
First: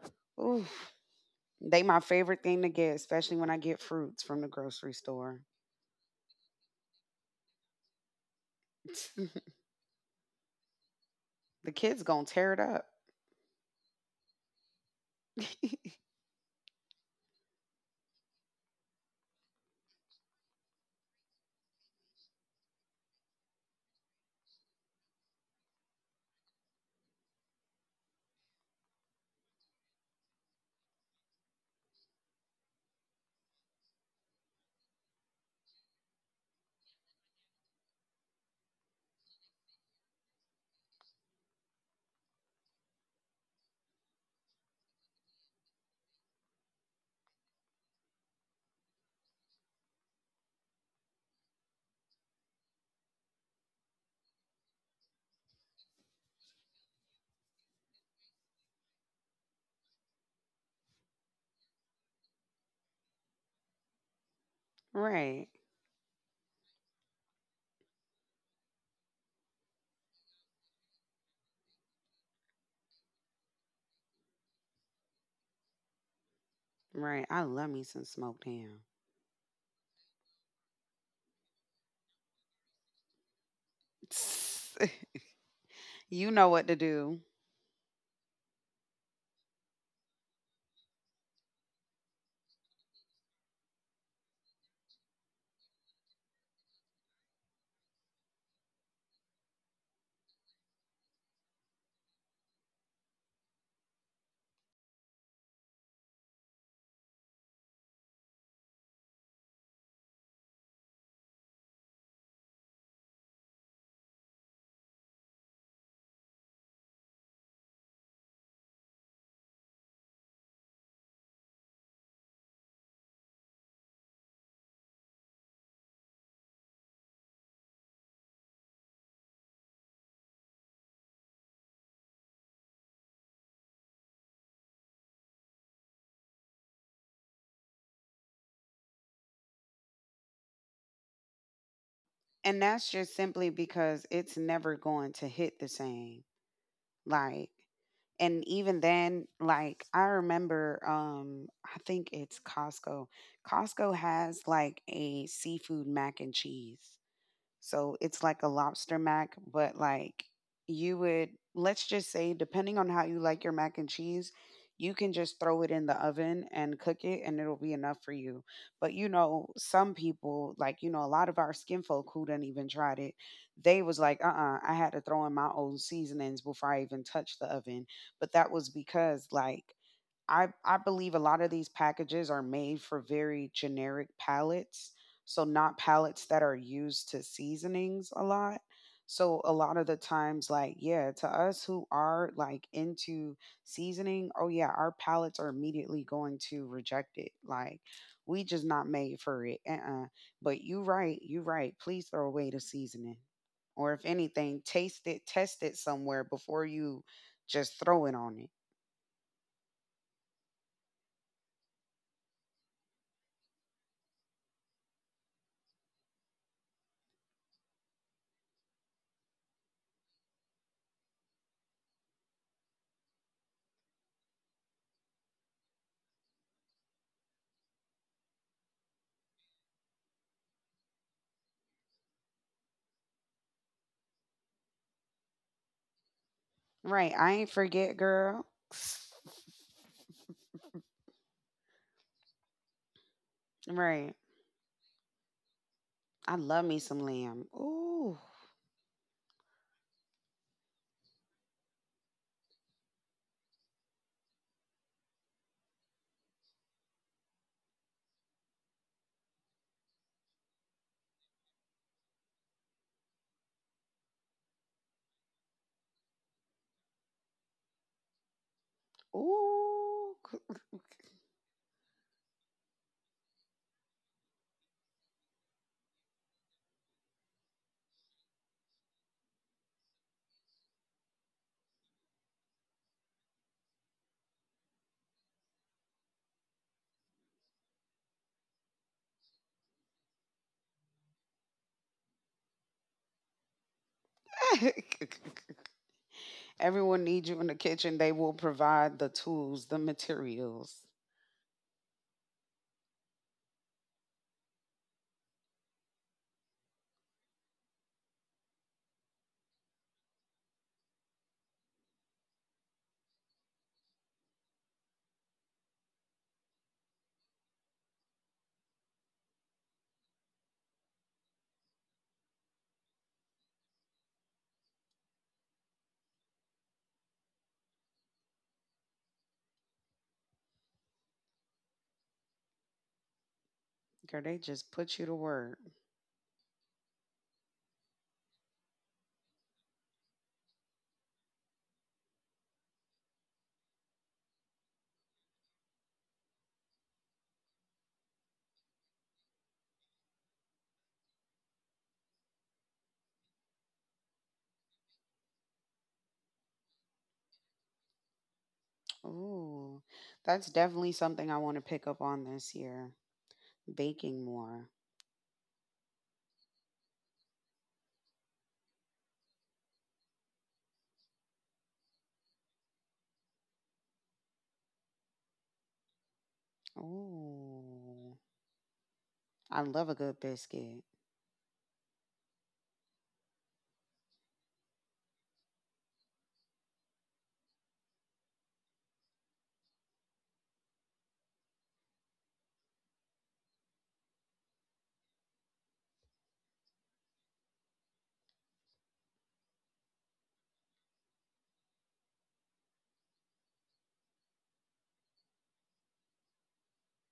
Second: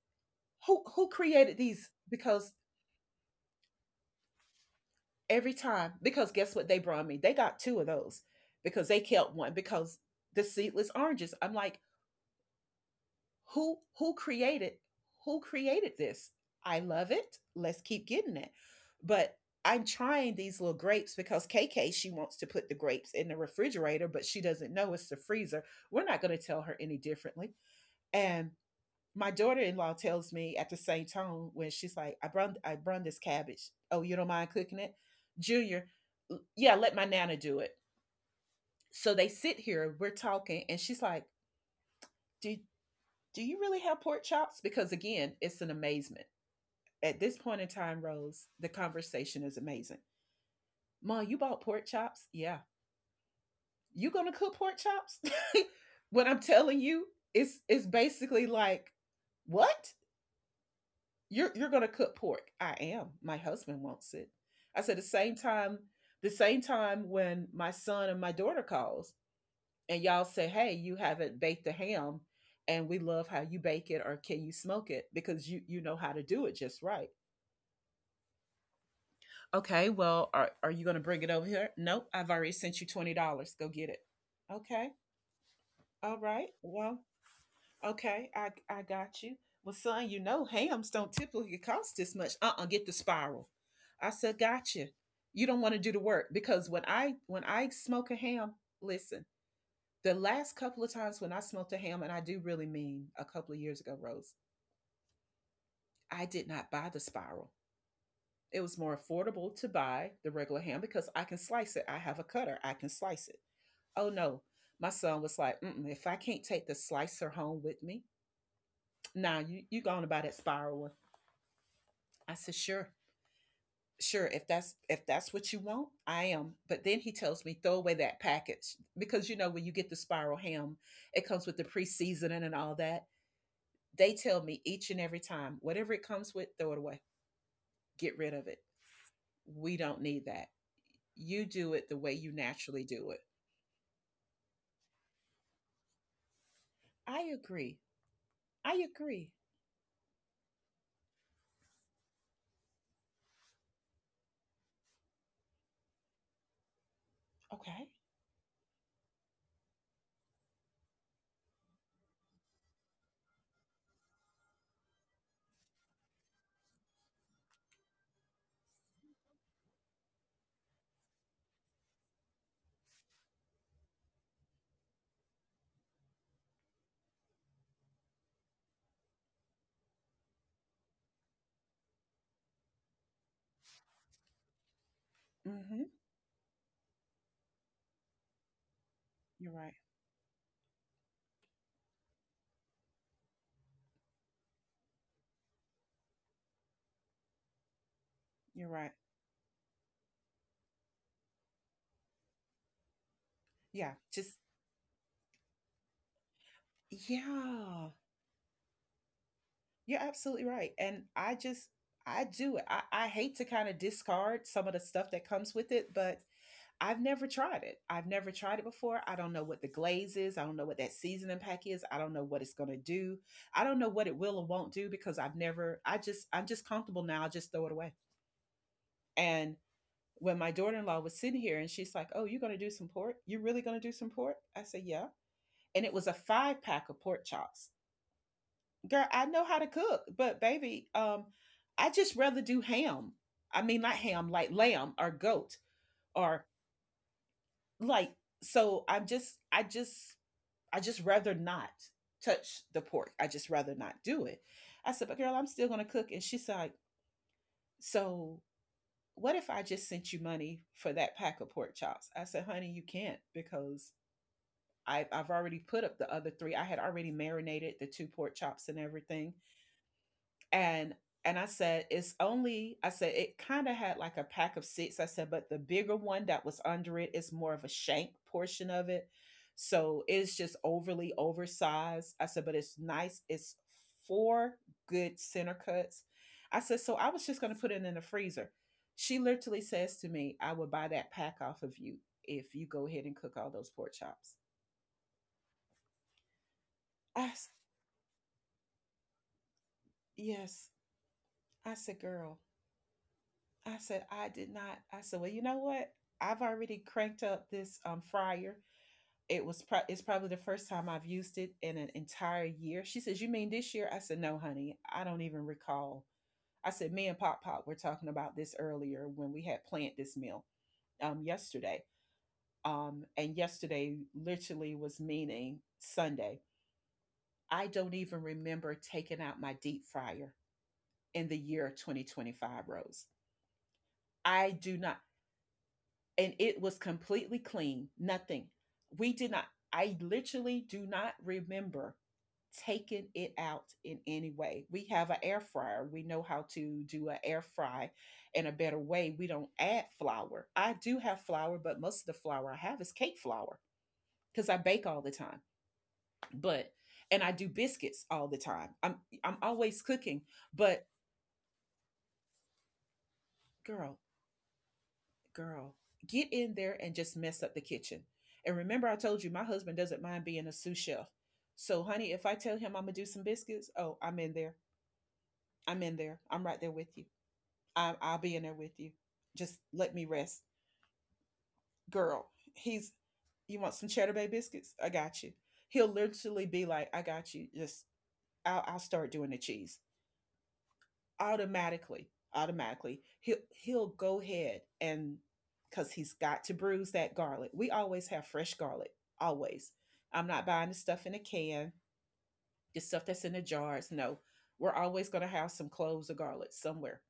S2: Oof.
S1: who created
S2: They
S1: these?
S2: my favorite
S1: Because
S2: thing to get, especially when I get fruits from the grocery store.
S1: every time, because guess what they brought me? They got two of those because they kept one because the seedless oranges. I'm
S2: The
S1: like,
S2: kids gonna tear it up.
S1: who created, who created this. I love it, let's keep getting it. But I'm trying these little grapes because KK, she wants to put the grapes in the refrigerator, but she doesn't know it's the freezer. We're not going to tell her any differently. And my daughter-in-law tells me at the same tone when she's like, I brung this cabbage, oh, you don't mind cooking it, Junior? Yeah, let my nana do it. So they sit here, we're talking, and she's like, do, do you really have pork chops? Because again, it's an amazement. At this point in time, Rose, the conversation is amazing. Ma, you bought pork chops? Yeah. You gonna cook pork chops? When I'm telling you, it's basically like, what? You're gonna cook pork? I am. My husband wants it. I said
S2: right.
S1: the same time when my son and my daughter calls, and y'all say, "Hey, you haven't baked a ham, and we love how you bake it, or can you smoke it because you know how to do it just right."
S2: Right. I love me some smoked ham.
S1: Okay, well, are you going to bring it over here? Nope, I've already sent you $20. Go get it. Okay, all
S2: You know
S1: right.
S2: what to
S1: Well,
S2: do.
S1: okay, I got you. Well, son, you know hams don't typically cost this much. Get the spiral. I said, gotcha. You don't want to do the work because when I smoke a ham, listen. The last couple of times when I smoked a ham, and I do really mean a couple of years ago, Rose, I did not buy the spiral. It was more affordable to buy the regular ham because I can slice it. I have a cutter, I can slice it. Oh no, my son was like, mm-mm, if I can't take the slicer home with me, nah, you going to buy that spiral one? I said, sure, sure. If that's what you want, I am. But then he tells me throw away that package because you know when you get the spiral ham, it comes with the pre-seasoning and all that. They tell me each and every time, whatever it comes with, throw it away, get rid of it. We don't need that. You do it the way you
S2: And
S1: naturally
S2: that's
S1: do
S2: just
S1: it.
S2: simply because it's never going to hit the same.
S1: I
S2: Like,
S1: agree.
S2: and
S1: I
S2: even then,
S1: agree.
S2: like, I remember, I think it's Costco. Costco has like a seafood mac and cheese.
S1: Okay.
S2: So it's like a lobster mac, but like you would, let's just say, depending on how you like your mac and cheese, you can just throw it in the oven and cook it and it'll be enough for you. But you know, some people, like, you know, a lot of our skin folk who didn't even tried it, they was like, I had to throw in my own seasonings before I even touched the oven. But that was because, like, I believe a lot of these packages are made for very generic palettes, so not
S1: Mm-hmm.
S2: palettes that are used to seasonings a lot. So a
S1: You're right.
S2: lot of the times like yeah, to us who are like into seasoning, oh yeah, our palettes are immediately going to reject it. Like we just
S1: You're
S2: not
S1: right.
S2: made for it. Uh-uh. But you right, you right. Please throw away the seasoning.
S1: Yeah.
S2: Or if
S1: Just,
S2: anything, taste it, test it somewhere before you just
S1: yeah.
S2: throw it on it.
S1: You're absolutely right. And I just, I do it. I hate to kind of discard some of the stuff that comes with it, but I've never tried it. I've never tried it before. I don't know what the glaze is. I don't know what that seasoning pack is. I don't know what it's going to do. I don't know what it will or won't do because I've never, I just, I'm just comfortable now. I'll just throw it away. And when my daughter in law was sitting here and she's like, oh, you're going to do some pork? You're really going to do some pork? I said, yeah. And it was a five pack of
S2: Right.
S1: pork
S2: I ain't
S1: chops.
S2: forget, girl.
S1: Girl, I know how to cook, but baby, I just rather do ham. I mean, not
S2: Right.
S1: ham, like lamb or goat
S2: I
S1: or
S2: love me some lamb.
S1: like,
S2: Ooh.
S1: so I'm just, I just, I just rather not touch the pork. I just rather not do it. I said, but girl, I'm still gonna cook. And she's like, so what if I just sent you money for that pack of pork chops? I said, honey, you can't because I've already put up the other three. I had already marinated the two pork chops and everything,
S2: Ooh.
S1: and and I said, it's only, I said, it kind of had like a pack of six. I said, but the bigger one that was under it is more of a shank portion of it. So it's just overly oversized. I said, but it's nice. It's four good center cuts. I said, so I was just going to put it in the freezer. She literally says to me, I would buy that pack off of you if you go ahead and cook all those pork chops.
S2: Everyone
S1: I,
S2: needs you in
S1: s-
S2: the kitchen. They will provide the tools, the
S1: yes.
S2: materials.
S1: I said, girl. I said, I did not. I said, well, you know what? I've already cranked up this fryer. It was it's probably the first time I've used it in an entire year. She says, you mean this year? I said, no, honey, I don't even recall. I said, me and Pop Pop were talking about this earlier when we had planned this meal yesterday. And yesterday literally was meaning Sunday. I don't even remember taking out my deep fryer in the year 2025, Rose.
S2: Girl, they
S1: I
S2: just
S1: do
S2: put
S1: not.
S2: you to work.
S1: And it was completely clean. Nothing. We did not, I literally do not remember taking it out in any way. We have an air fryer. We know how to do an air fry in a better way. We don't add flour. I do have flour, but most of the flour I have is cake flour because I bake all the time. But and I do biscuits all the time. I'm
S2: Ooh.
S1: always cooking,
S2: That's
S1: but
S2: definitely something I want to pick up on this year.
S1: girl,
S2: Baking more.
S1: girl, get in there and just mess up the kitchen. And remember, I told you my husband doesn't mind being a sous chef. So, honey, if I tell him I'm gonna do some biscuits, oh, I'm in there. I'm in there. I'm right there with you. I,
S2: Ooh.
S1: I'll be in there with you.
S2: I
S1: Just
S2: love a
S1: let me
S2: good
S1: rest,
S2: biscuit.
S1: girl. He's, you want some Cheddar Bay biscuits? I got you. He'll literally be like, I got you. I'll start doing the cheese. Automatically he'll go ahead, and because he's got to bruise that garlic. We always have fresh garlic, always. I'm not buying the stuff in a can, the stuff that's in the jars. No, we're always going to have some cloves of garlic somewhere.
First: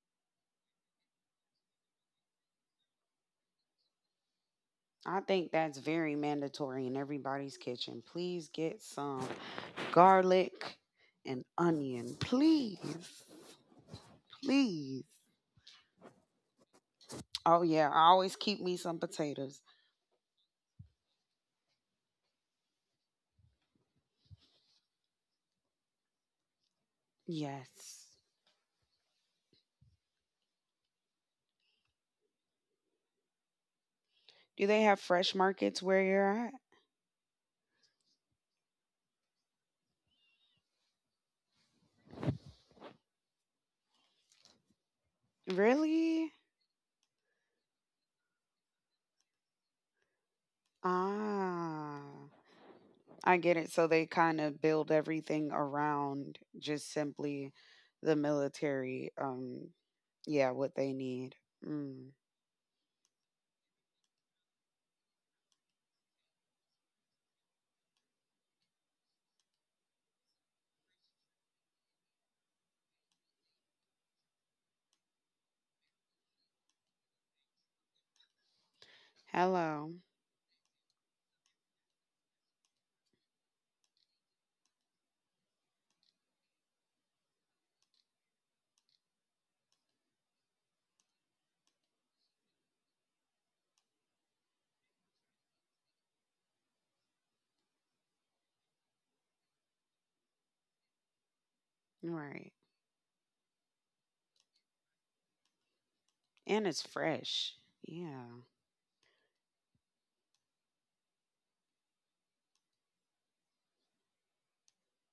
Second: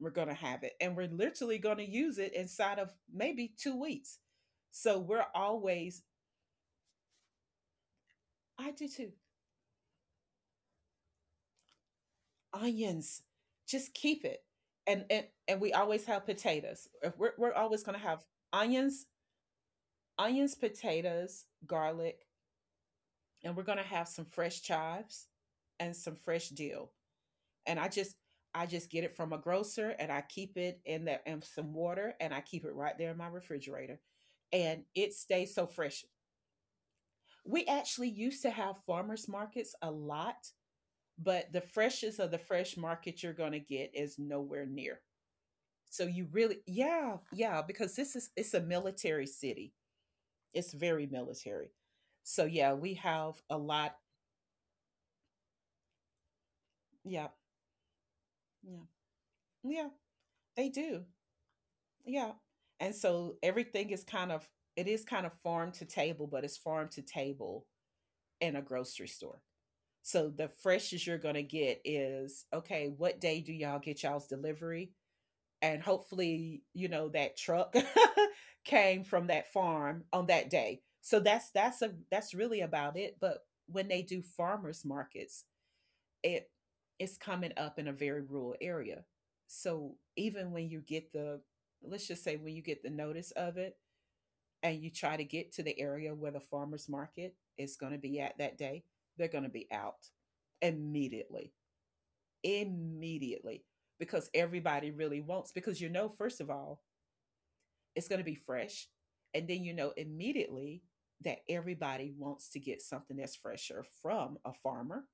S1: We're going to have it, and we're literally going to use it inside of maybe 2 weeks. So
S2: I
S1: we're
S2: think that's
S1: always.
S2: very mandatory in everybody's kitchen. Please
S1: I
S2: get
S1: do too.
S2: some. Garlic, and onion.
S1: Onions,
S2: Please,
S1: just keep it.
S2: please.
S1: And we always have potatoes. If we're, we're
S2: Oh,
S1: always
S2: yeah.
S1: going to
S2: I
S1: have
S2: always keep me some
S1: onions.
S2: potatoes.
S1: Onions, potatoes, garlic, and we're gonna have some fresh chives and some fresh dill. And
S2: Yes.
S1: I just get it from a grocer, and I keep it in that and some water, and I keep it right there in my refrigerator.
S2: Do
S1: And
S2: they have
S1: it
S2: fresh
S1: stays so
S2: markets where
S1: fresh.
S2: you're at?
S1: We actually used to have farmers markets a lot, but the freshest of the fresh market you're gonna get is nowhere near. So you
S2: Really?
S1: really Yeah, yeah, because this is it's a military city. It's very military.
S2: Ah,
S1: So yeah, we
S2: I
S1: have a
S2: get it. So
S1: lot.
S2: they kind of build everything around just
S1: Yeah,
S2: simply the
S1: yeah,
S2: military.
S1: yeah.
S2: Yeah,
S1: They
S2: what they
S1: do.
S2: need. Mm.
S1: Yeah, and so everything is it is kind of farm to table, but it's farm to table in a grocery store. So the freshest you're gonna get is okay. What day do y'all get y'all's delivery? And hopefully, you know that truck came from that
S2: Hello.
S1: farm on that day. So that's really about it. But when they do farmers markets, it it's coming up in a very rural area. So even when you get the let's just say when you get the notice of it, and you try to get to the area where the farmers market is going to be at that day, they're going to be out immediately.
S2: Right.
S1: Immediately, because everybody really wants, because you know, first of
S2: And
S1: all,
S2: it's fresh.
S1: it's going to
S2: Yeah.
S1: be fresh, and then you know immediately that everybody wants to get something that's fresher from a farmer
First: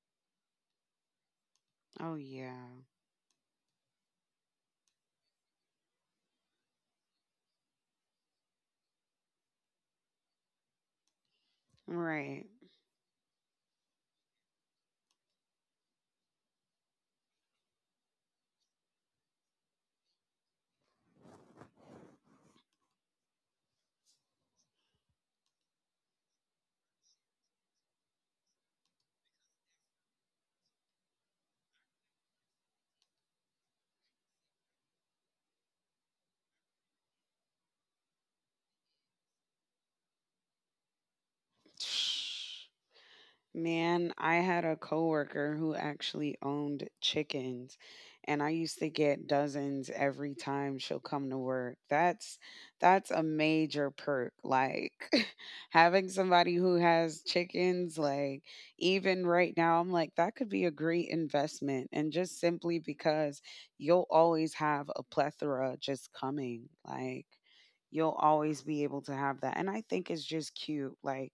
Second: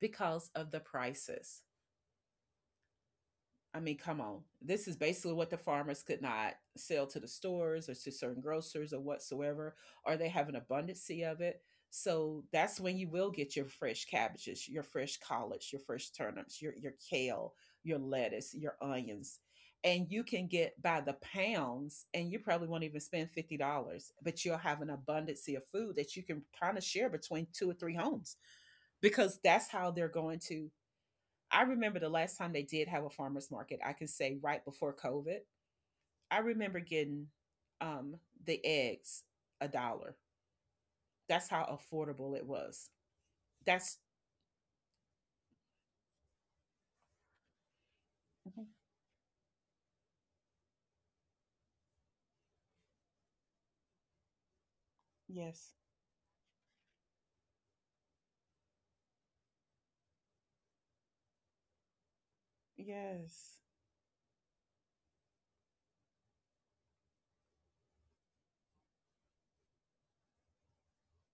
S1: because of the prices.
S2: Oh yeah.
S1: I mean, come on. This is basically what the farmers could not sell to the stores or to certain grocers or whatsoever, or they have an abundance of it. So
S2: Right.
S1: that's when you will get your fresh cabbages, your fresh collards, your fresh turnips, your kale, your lettuce, your onions. And you can get by the pounds, and you probably won't even spend $50, but you'll have an abundance of food that you can kind of share between two or three homes because that's how they're going to. I remember the last time they did have a farmer's market, I could say right before COVID. I remember getting um, the eggs a dollar. That's how affordable it was. That's
S2: Man, I had a coworker who actually owned chickens, and I
S1: Mhm.
S2: used to get dozens every time she'll come to work. That's a major perk. Like
S1: Yes,
S2: having somebody who has chickens, like even right now, I'm like that could be a great investment, and just simply because
S1: yes.
S2: you'll always have a plethora just coming. Like you'll always be able to have that, and I think it's just cute. Like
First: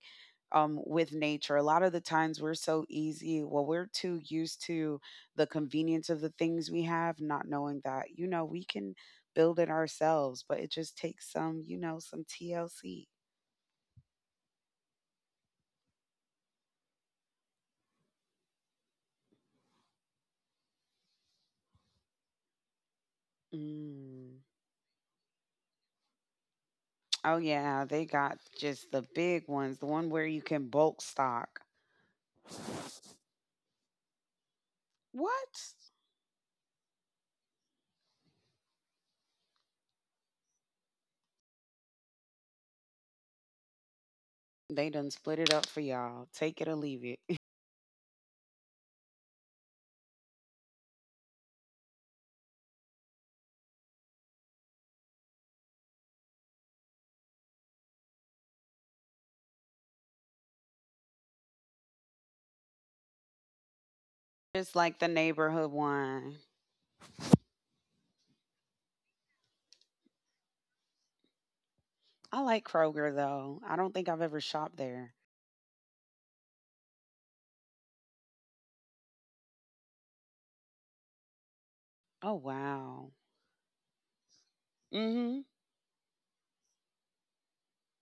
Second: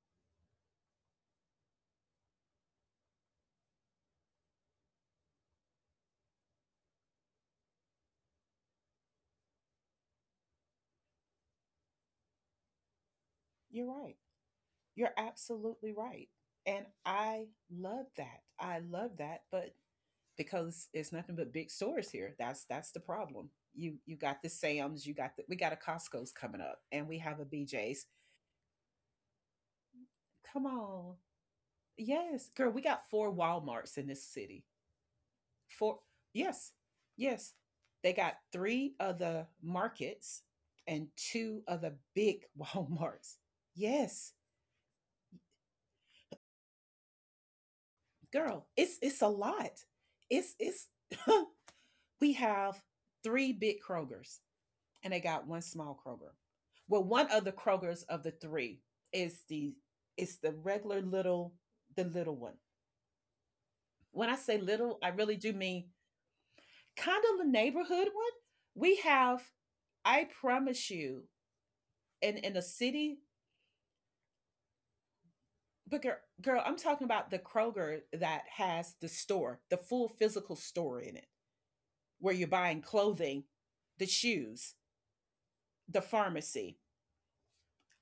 S2: with nature. A lot of the times we're so easy, well, we're too used to the convenience of the things we have, not knowing that, you know, we can build it ourselves, but it just takes some, you know, some TLC.
S1: You're right. You're absolutely right. And I love that. I love that. But because it's nothing but big stores here, that's the problem. You
S2: Mm.
S1: got the Sam's, you got the we got a Costco's coming up, and we
S2: Oh,
S1: have a
S2: yeah, they
S1: BJ's.
S2: got just the big ones, the one where you
S1: Come
S2: can bulk
S1: on.
S2: stock.
S1: Yes, girl, we got four Walmarts in this city.
S2: What?
S1: Four, yes, yes. They got three other markets and two other big Walmarts. Yes,
S2: They done split it up for y'all. Take it or leave it.
S1: girl, it's a lot. It's we have three big Krogers, and they got one small Kroger. Well, one of the Krogers of the three is the it's the regular little, the little one. When I say
S2: Just
S1: little,
S2: like the
S1: I really do
S2: neighborhood
S1: mean
S2: one.
S1: kind of the neighborhood one. We have, I promise you, in
S2: I
S1: in a
S2: like Kroger
S1: city,
S2: though. I don't think I've ever shopped there.
S1: but girl, I'm talking about the Kroger that has the store, the full physical store in it, where
S2: Oh
S1: you're buying
S2: wow.
S1: clothing, the shoes,
S2: Mm hmm.
S1: the pharmacy,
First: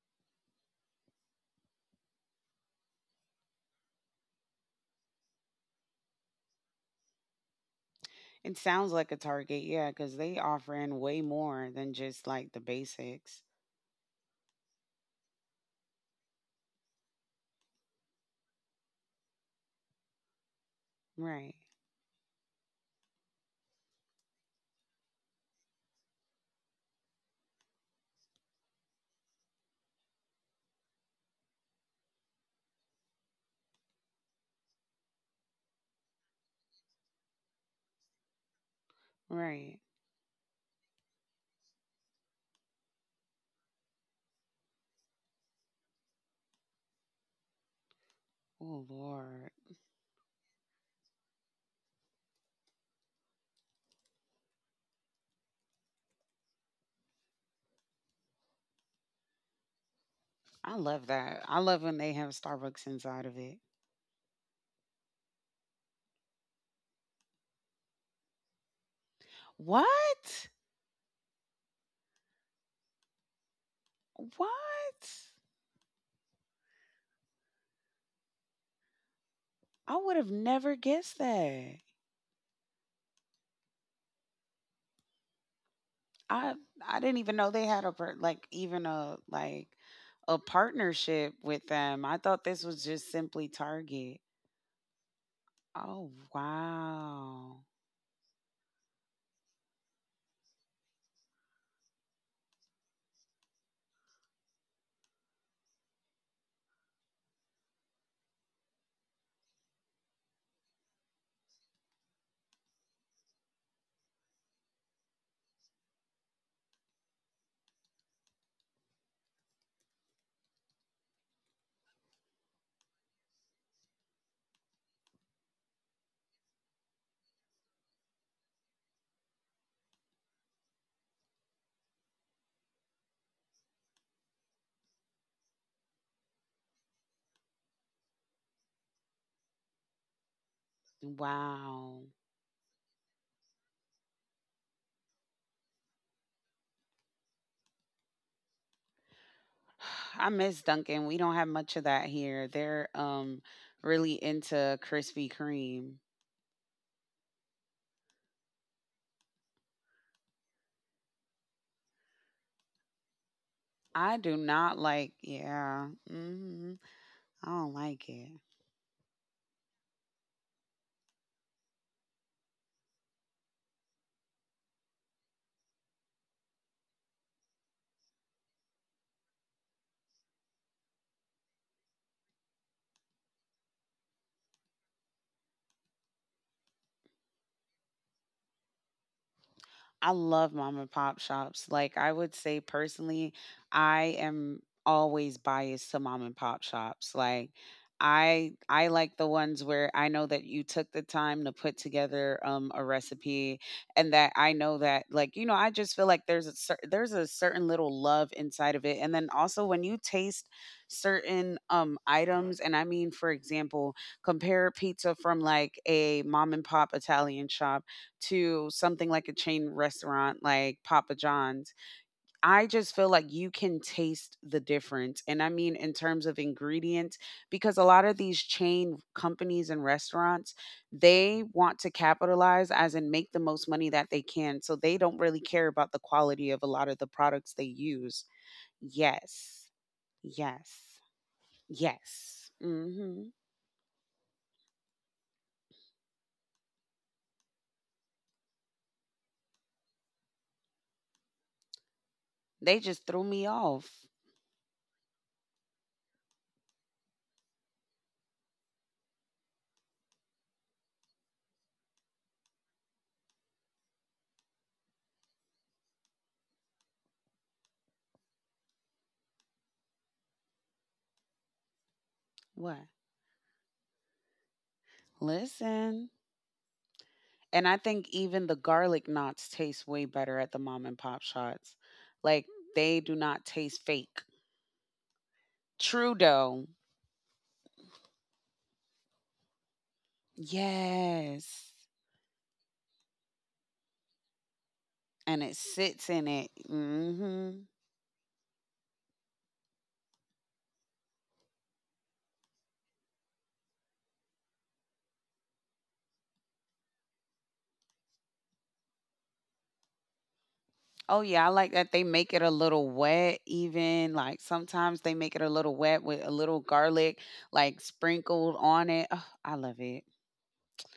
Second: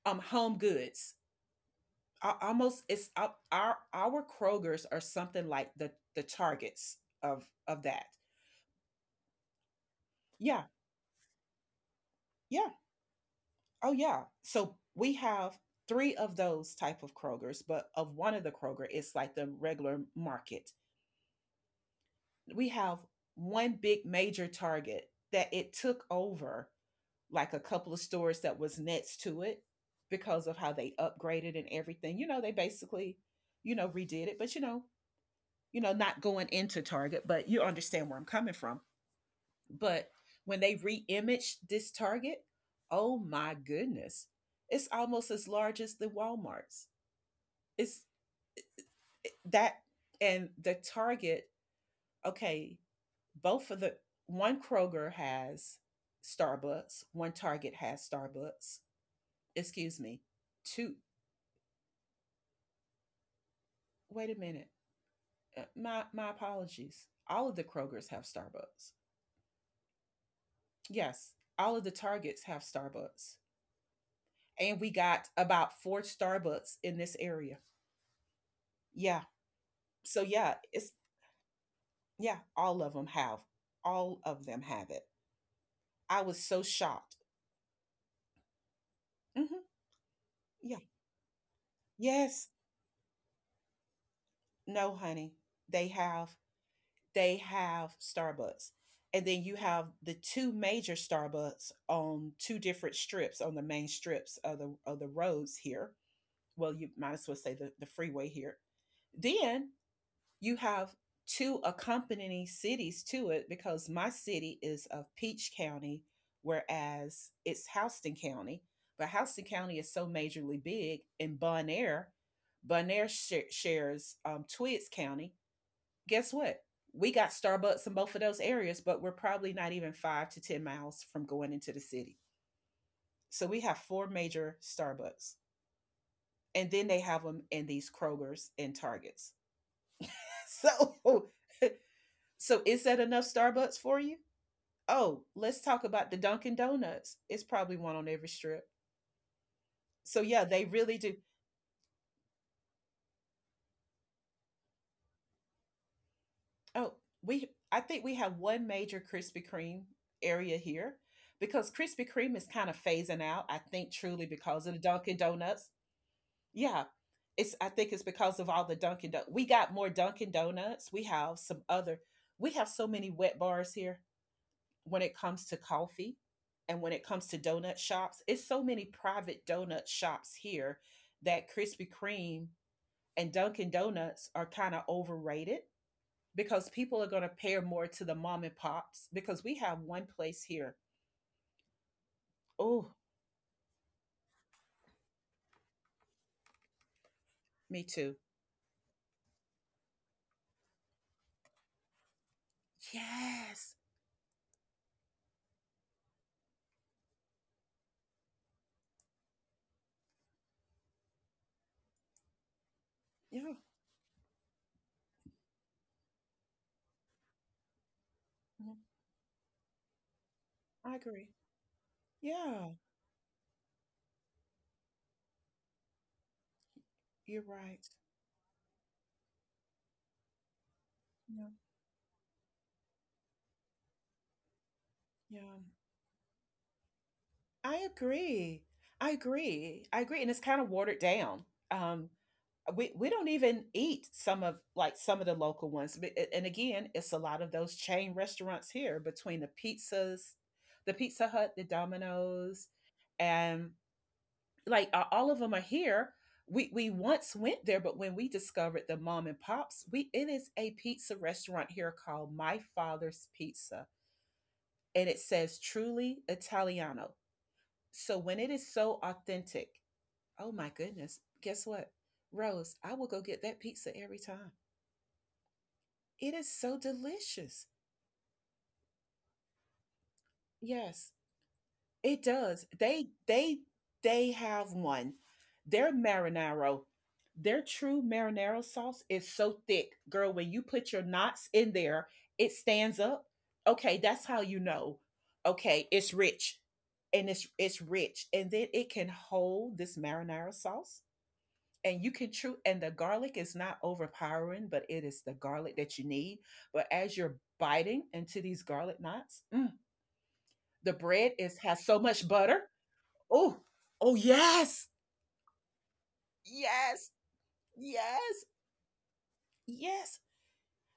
S1: home goods. Almost, it's our Krogers are something like the Targets of that.
S2: It sounds like a Target, yeah, because they
S1: Yeah,
S2: offering way more than just like the
S1: yeah.
S2: basics.
S1: Oh yeah. So we have three of those type of Krogers, but of one of the Kroger, it's like the regular market.
S2: Right,
S1: We have one big major Target that it took over, like, a couple of stores that was next to it because of how they upgraded and everything. You know, they basically, redid it, but not going into Target, but you understand where I'm coming from.
S2: right.
S1: But when they reimaged this Target, oh my goodness, it's almost as large as the Walmarts. It's
S2: Oh Lord,
S1: that And the Target, okay, both of the one Kroger has Starbucks, one Target has Starbucks. Excuse me.
S2: I
S1: Two
S2: love that. I love when they have Starbucks inside of it.
S1: Wait a minute. My apologies. All of the Krogers have Starbucks.
S2: What?
S1: Yes, all of the Targets have Starbucks. And we
S2: What?
S1: got about four Starbucks in this area. Yeah,
S2: I would
S1: so
S2: have
S1: yeah,
S2: never
S1: it's
S2: guessed that.
S1: yeah, all of them have. All of them have it. I was
S2: I
S1: so
S2: I
S1: shocked.
S2: didn't even know they had a like even a
S1: Hmm.
S2: like a
S1: Yeah.
S2: partnership with them. I thought
S1: Yes.
S2: this was just simply Target.
S1: No, honey. They
S2: Oh
S1: have. They
S2: wow,
S1: have Starbucks, and then you have the two major Starbucks on two different strips, on the main strips of the roads here. Well, you might as well say the freeway here. Then you have two accompanying cities to it, because my city is of Peach County, whereas it's Houston County. But Houston County is so majorly big, and Bonaire shares Twiggs County. Guess what? We got Starbucks in both of those areas, but we're probably not even 5 to 10 miles from going into the city. So we have four major Starbucks, and then they have them in these Kroger's and Targets. So
S2: wow.
S1: Is that enough Starbucks for you? Oh, let's talk about the Dunkin' Donuts. It's probably one on every strip. So
S2: I
S1: yeah,
S2: miss
S1: they really
S2: Dunkin'.
S1: do.
S2: We don't have much of that here. They're really into Krispy Kreme.
S1: Oh, we I think we have one major Krispy Kreme area here, because Krispy Kreme is kind of phasing out. I think
S2: I
S1: truly
S2: do
S1: because of the
S2: not like.
S1: Dunkin' Donuts.
S2: Yeah, hmm
S1: Yeah,
S2: I
S1: it's I
S2: don't
S1: think it's
S2: like it.
S1: because of all the Dunkin' Donuts. We got more Dunkin' Donuts. We have some other. We have so many wet bars here, when it comes to coffee and when it comes to donut shops. It's so many private donut shops here that Krispy Kreme and Dunkin' Donuts are kind of overrated, because people are going to pair more to the mom and pops, because we have one
S2: I
S1: place
S2: love
S1: here.
S2: mom and pop shops. Like I would say
S1: Oh,
S2: personally, I am always biased to mom and pop shops. Like
S1: me too.
S2: I like the ones where I know that you took the time to put together a recipe
S1: Yes.
S2: and that I know that like you know I just feel like there's a certain little love inside of it and then also when you taste certain items and I mean for
S1: Yeah.
S2: example compare pizza from like a mom and pop Italian shop to
S1: Mhm.
S2: something like a chain restaurant like
S1: I
S2: Papa
S1: agree.
S2: John's, I
S1: Yeah,
S2: just feel like you can taste the difference. And I mean, in terms of ingredients,
S1: you're
S2: because a
S1: right.
S2: lot of these chain companies and restaurants, they
S1: Yeah.
S2: want to capitalize as in make the most money that they can. So they don't
S1: Yeah.
S2: really care about the quality of a lot of the products they
S1: I
S2: use.
S1: agree. I
S2: Yes.
S1: agree. I agree. And it's kind of watered
S2: Yes.
S1: down. Um,
S2: Yes.
S1: we don't
S2: hmm
S1: even eat some of, like, some of the local ones. And again, it's a lot of those chain restaurants here, between the pizzas, the Pizza Hut, the Domino's,
S2: They just threw me
S1: and
S2: off.
S1: all of them are here. We once went there, but when we discovered the mom and pops, we it is a pizza restaurant here called My Father's Pizza, and it says truly Italiano. So when it is so authentic, oh my goodness, guess what, Rose,
S2: What?
S1: I will go get that pizza every time.
S2: Listen.
S1: It is so delicious.
S2: And I think even the garlic knots taste way better at the mom and
S1: Yes,
S2: pop shots.
S1: it
S2: Like
S1: does.
S2: they
S1: They
S2: do not
S1: they
S2: taste fake.
S1: they have one. Their
S2: True dough.
S1: marinara, their true marinara sauce is so thick, girl. When you put your knots in
S2: Yes.
S1: there, it stands up. Okay, that's how you know.
S2: And it
S1: Okay,
S2: sits
S1: it's
S2: in it.
S1: rich, and it's
S2: Hmm
S1: it's rich, and then it can hold this marinara sauce, and you can chew. And the garlic is not overpowering, but it is the garlic that you need. But as you're biting into these garlic knots, the
S2: Oh
S1: bread
S2: yeah, I
S1: is
S2: like
S1: has
S2: that
S1: so
S2: they
S1: much
S2: make it a
S1: butter.
S2: little wet
S1: Oh,
S2: even.
S1: oh,
S2: Like
S1: yes,
S2: sometimes they make it a little wet with a little
S1: yes,
S2: garlic like
S1: yes,
S2: sprinkled on it. Oh, I love it.
S1: yes.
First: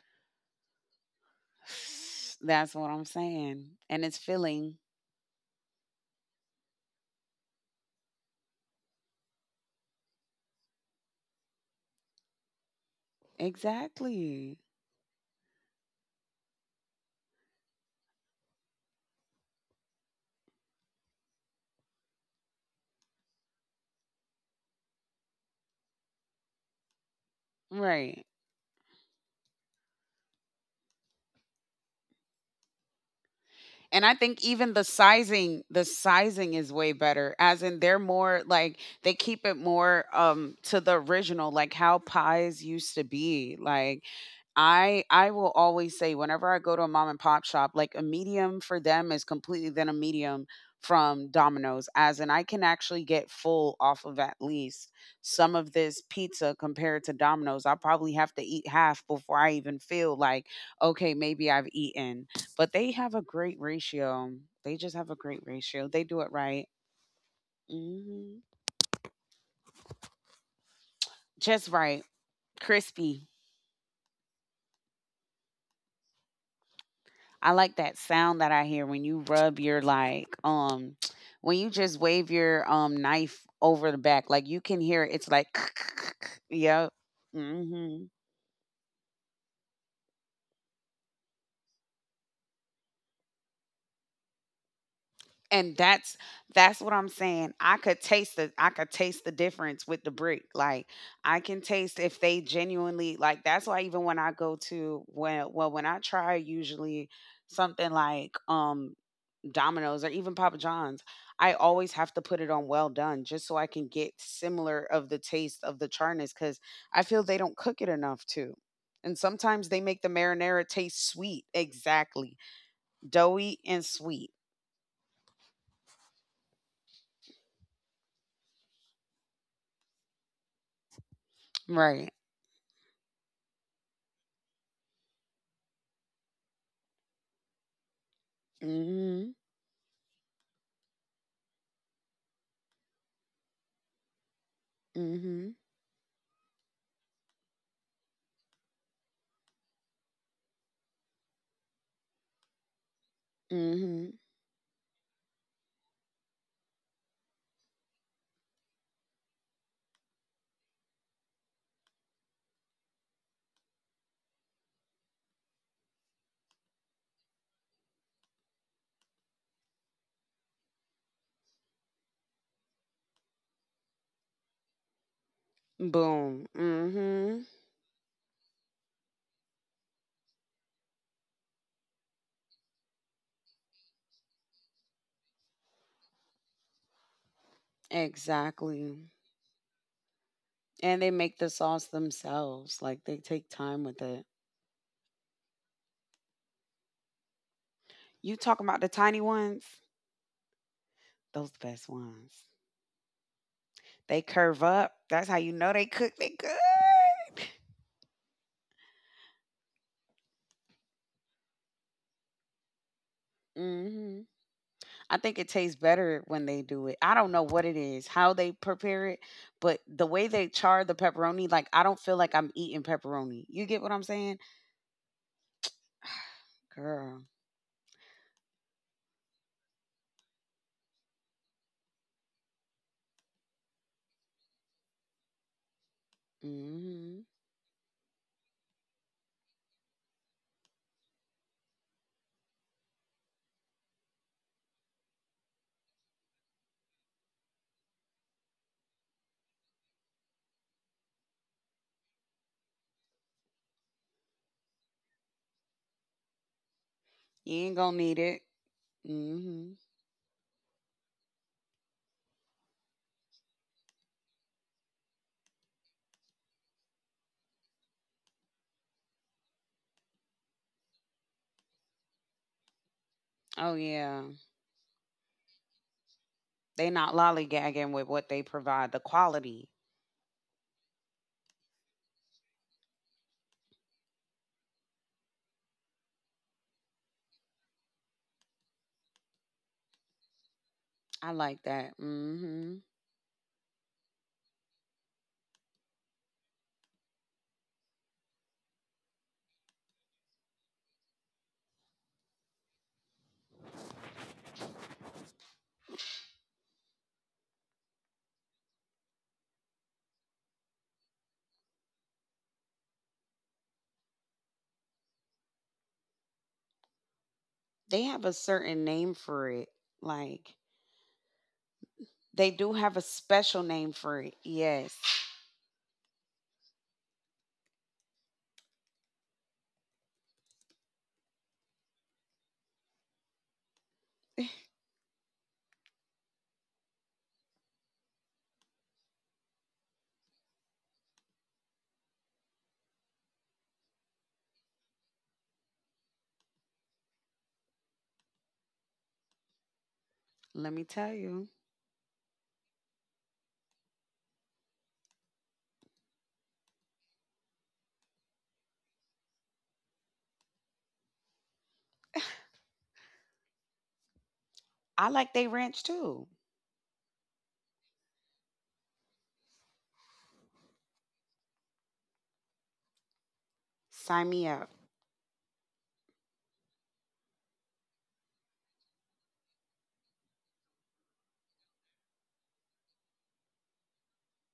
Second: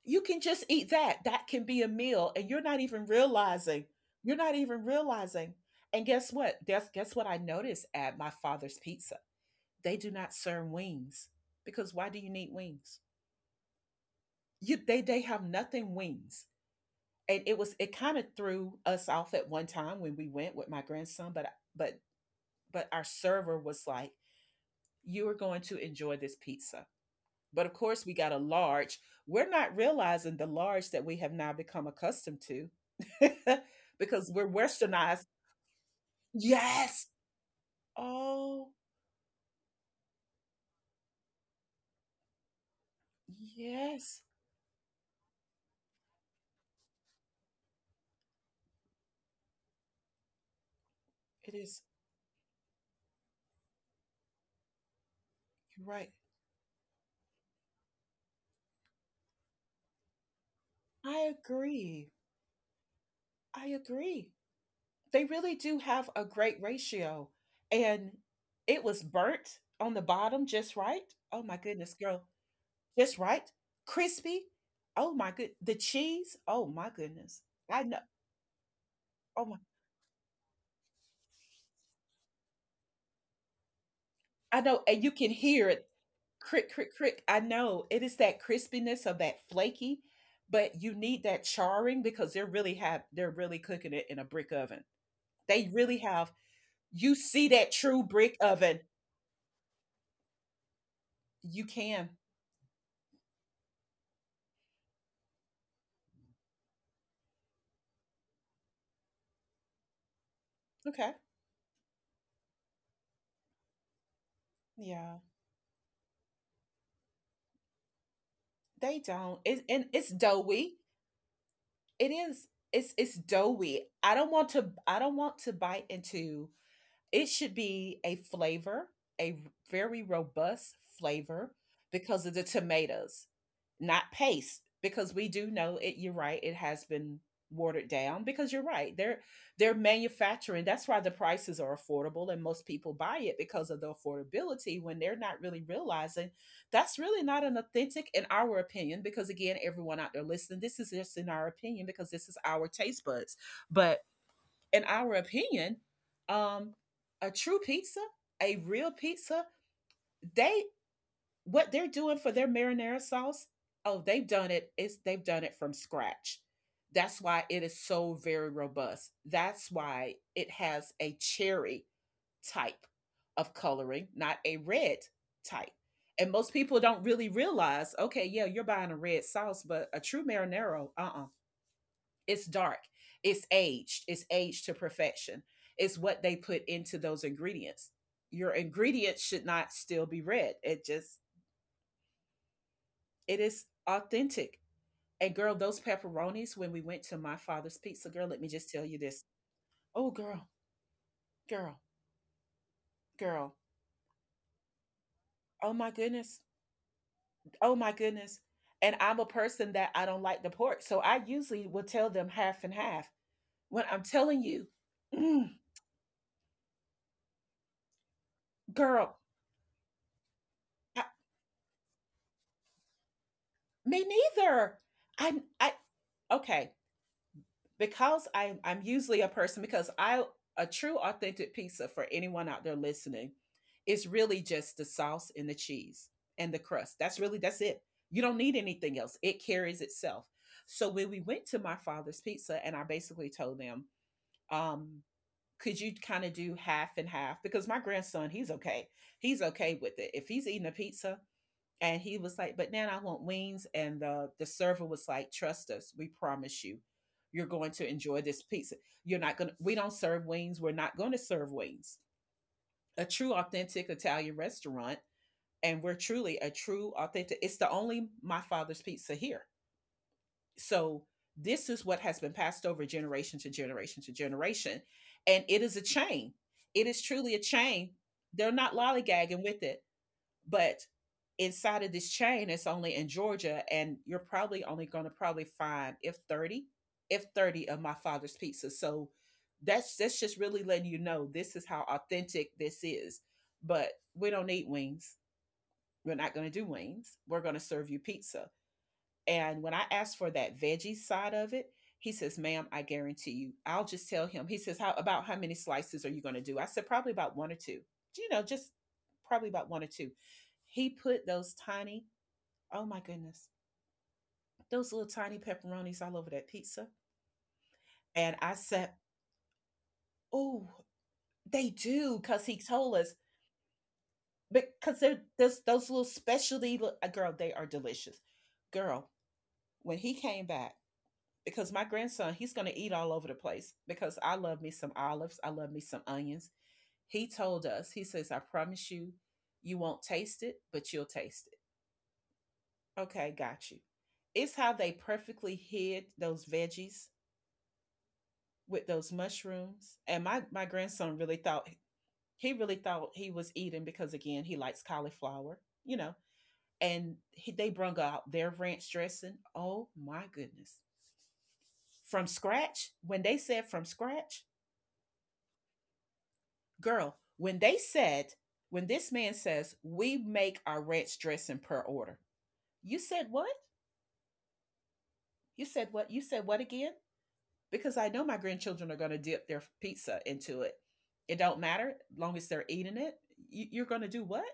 S1: You can just eat that. That can be a meal, and you're
S2: That's
S1: not
S2: what I'm
S1: even
S2: saying.
S1: realizing.
S2: And it's
S1: You're not
S2: filling.
S1: even realizing. And guess what? Guess what I noticed at My Father's Pizza. They do not serve wings, because why do you need wings?
S2: Exactly.
S1: You They have nothing wings. And it was, it kind of threw us off at one time when we went with my grandson, but our server was like, you are going to enjoy this pizza. But of course, we
S2: Right.
S1: got a large. We're not realizing the large that we have now become accustomed to.
S2: And I
S1: Because
S2: think
S1: we're
S2: even
S1: westernized.
S2: the sizing is way
S1: Yes.
S2: better. As in they're more
S1: Oh,
S2: like they keep it more to the original, like how pies used to be. Like
S1: yes.
S2: I will always say whenever I go to a mom and pop shop, like a medium for them is completely than a medium from
S1: It is.
S2: Domino's, as in I can actually get full off of at least some of
S1: You're
S2: this
S1: right.
S2: pizza compared to Domino's. I probably have to eat half before I even feel like, okay,
S1: I
S2: maybe I've
S1: agree.
S2: eaten. But they have a great
S1: I agree.
S2: ratio. They just have a
S1: They
S2: great
S1: really do
S2: ratio. They
S1: have
S2: do
S1: a
S2: it
S1: great
S2: right.
S1: ratio. And
S2: hmm
S1: it was burnt on the bottom just right. Oh my
S2: Just
S1: goodness,
S2: right.
S1: girl. Just
S2: Crispy.
S1: right. Crispy. Oh my good. The cheese. Oh my goodness.
S2: I like
S1: I
S2: that
S1: know.
S2: sound that I hear when you
S1: Oh my,
S2: rub your like when you just wave your knife over the back. Like you
S1: I know,
S2: can
S1: and
S2: hear
S1: you
S2: it. It's
S1: can
S2: like
S1: hear it, crick,
S2: yeah.
S1: crick, crick. I know, it
S2: Hmm.
S1: is that crispiness of that flaky, but you need that charring because they're really cooking it in a brick oven. They
S2: And
S1: really
S2: that's
S1: have.
S2: that's what I'm
S1: You see
S2: saying.
S1: that true brick
S2: I
S1: oven.
S2: could taste the difference with the brick. Like I can
S1: You
S2: taste
S1: can.
S2: if they genuinely like that's why even when I go to when I try usually something like Domino's or even Papa John's,
S1: Okay.
S2: I always have to put it on well done just so I can get similar of
S1: Yeah.
S2: the taste of the charness cuz I feel they don't cook it enough too.
S1: They
S2: And
S1: don't.
S2: sometimes they
S1: And
S2: make the
S1: it's
S2: marinara
S1: doughy.
S2: taste sweet.
S1: It
S2: Exactly.
S1: is. It's
S2: Doughy and
S1: doughy. I
S2: sweet.
S1: don't want to. I don't want to bite into. It should be a flavor, a very robust flavor
S2: Right.
S1: because of the tomatoes, not paste. Because we do know it. You're right. It has been watered down because you're right. They're
S2: Hmm.
S1: they're manufacturing. That's why the prices are affordable and most people buy it because of the affordability. When they're not
S2: Mm-hmm.
S1: really realizing that's really not an authentic, in our opinion. Because again, everyone out there listening, this is just in our opinion because this is our taste buds. But
S2: Mm-hmm.
S1: in our opinion, um, a true pizza, a real pizza, they what they're doing for their marinara sauce, oh, they've done it. It's they've done it from scratch. That's why it is so very robust. That's why it has a cherry type of coloring, not a red type. And
S2: Boom.
S1: most people don't really
S2: Mm-hmm.
S1: realize, okay, yeah, you're buying a red sauce, but a true marinara, uh-uh. It's dark. It's aged. It's aged to perfection. It's what they put into those ingredients. Your
S2: Exactly.
S1: ingredients should not still be red. It
S2: And they
S1: just
S2: make the sauce themselves. Like they
S1: it
S2: take
S1: is
S2: time with it.
S1: authentic. And girl, those pepperonis when we went to My Father's Pizza, girl,
S2: You
S1: let me
S2: talking
S1: just
S2: about
S1: tell
S2: the
S1: you
S2: tiny
S1: this.
S2: ones?
S1: Oh girl,
S2: Those the
S1: girl,
S2: best ones.
S1: girl.
S2: They curve up. That's how you know
S1: Oh
S2: they
S1: my
S2: cook. They
S1: goodness.
S2: good.
S1: Oh my goodness. And I'm a person that I don't like the pork. So I usually will tell them half and half. When I'm
S2: Mm-hmm.
S1: telling you,
S2: I think it
S1: mm,
S2: tastes better when they do it. I don't know what it is, how they prepare
S1: girl,
S2: it, but the way they char the
S1: I,
S2: pepperoni, like I don't feel like I'm eating pepperoni. You get what I'm
S1: me
S2: saying?
S1: neither. I okay.
S2: Girl.
S1: Because I'm usually a person, a true authentic pizza for anyone out there listening is really just the sauce and the cheese and the crust.
S2: Mm-hmm.
S1: That's really, that's it. You don't need anything else. It carries itself. So when we went to My Father's Pizza and I basically told them, um, could you kind of do half and half? Because my grandson, he's okay. He's okay with it. If he's eating a pizza, and he was like, but Nan, I want wings. And the server was like, trust us, we promise you, you're
S2: You
S1: going
S2: ain't
S1: to
S2: gonna need
S1: enjoy this
S2: it.
S1: pizza. You're not going to,
S2: Hmm.
S1: we don't serve wings. We're not going to serve wings. A true, authentic Italian restaurant. And we're truly a true, authentic, it's the only My Father's Pizza here. So this is what has been passed over generation to
S2: Oh
S1: generation to
S2: yeah,
S1: generation. And it is a chain. It
S2: they
S1: is
S2: not
S1: truly a
S2: lollygagging
S1: chain.
S2: with what they
S1: They're not
S2: provide. The
S1: lollygagging with
S2: quality,
S1: it, but inside of this chain, it's only in Georgia, and you're probably only going to probably find if 30, if 30 of My Father's Pizza. So that's just really letting you know
S2: I
S1: this
S2: like
S1: is how
S2: that.
S1: authentic
S2: Hmm.
S1: this is. But we don't need wings. We're not going to do wings. We're going to serve you pizza. And when I asked for that veggie side of it, he says, ma'am, I guarantee you, I'll just tell him. He says, how about how many slices are you going to do? I said, probably about one or two, just probably about one or two. He put those tiny, oh my goodness, those little tiny pepperonis all over that pizza.
S2: They have a
S1: And I
S2: certain
S1: said,
S2: name for it. Like
S1: oh, they do. Cause
S2: they
S1: he
S2: do
S1: told
S2: have a
S1: us,
S2: special name for it. Yes,
S1: because they're those little specialty, girl, they are delicious. Girl, when he came back, because my grandson, he's going to eat all over the place because I love me some olives. I love me some onions. He told us, he says, I promise you, you won't taste it, but you'll taste it. Okay, got you. It's how they perfectly hid those veggies with those mushrooms. And my
S2: let me tell
S1: grandson
S2: you,
S1: really thought he was eating because, again, he likes cauliflower, you know. And they brung out their ranch dressing. Oh my goodness. From scratch, when they said from scratch,
S2: I like they ranch too.
S1: girl, when they said, when this man says, we make our ranch dressing per order, you said what?
S2: Sign me up.
S1: You said what? You said what again? Because I know my grandchildren are going to dip their pizza into it. It don't matter as long as they're eating it. You're going to do what?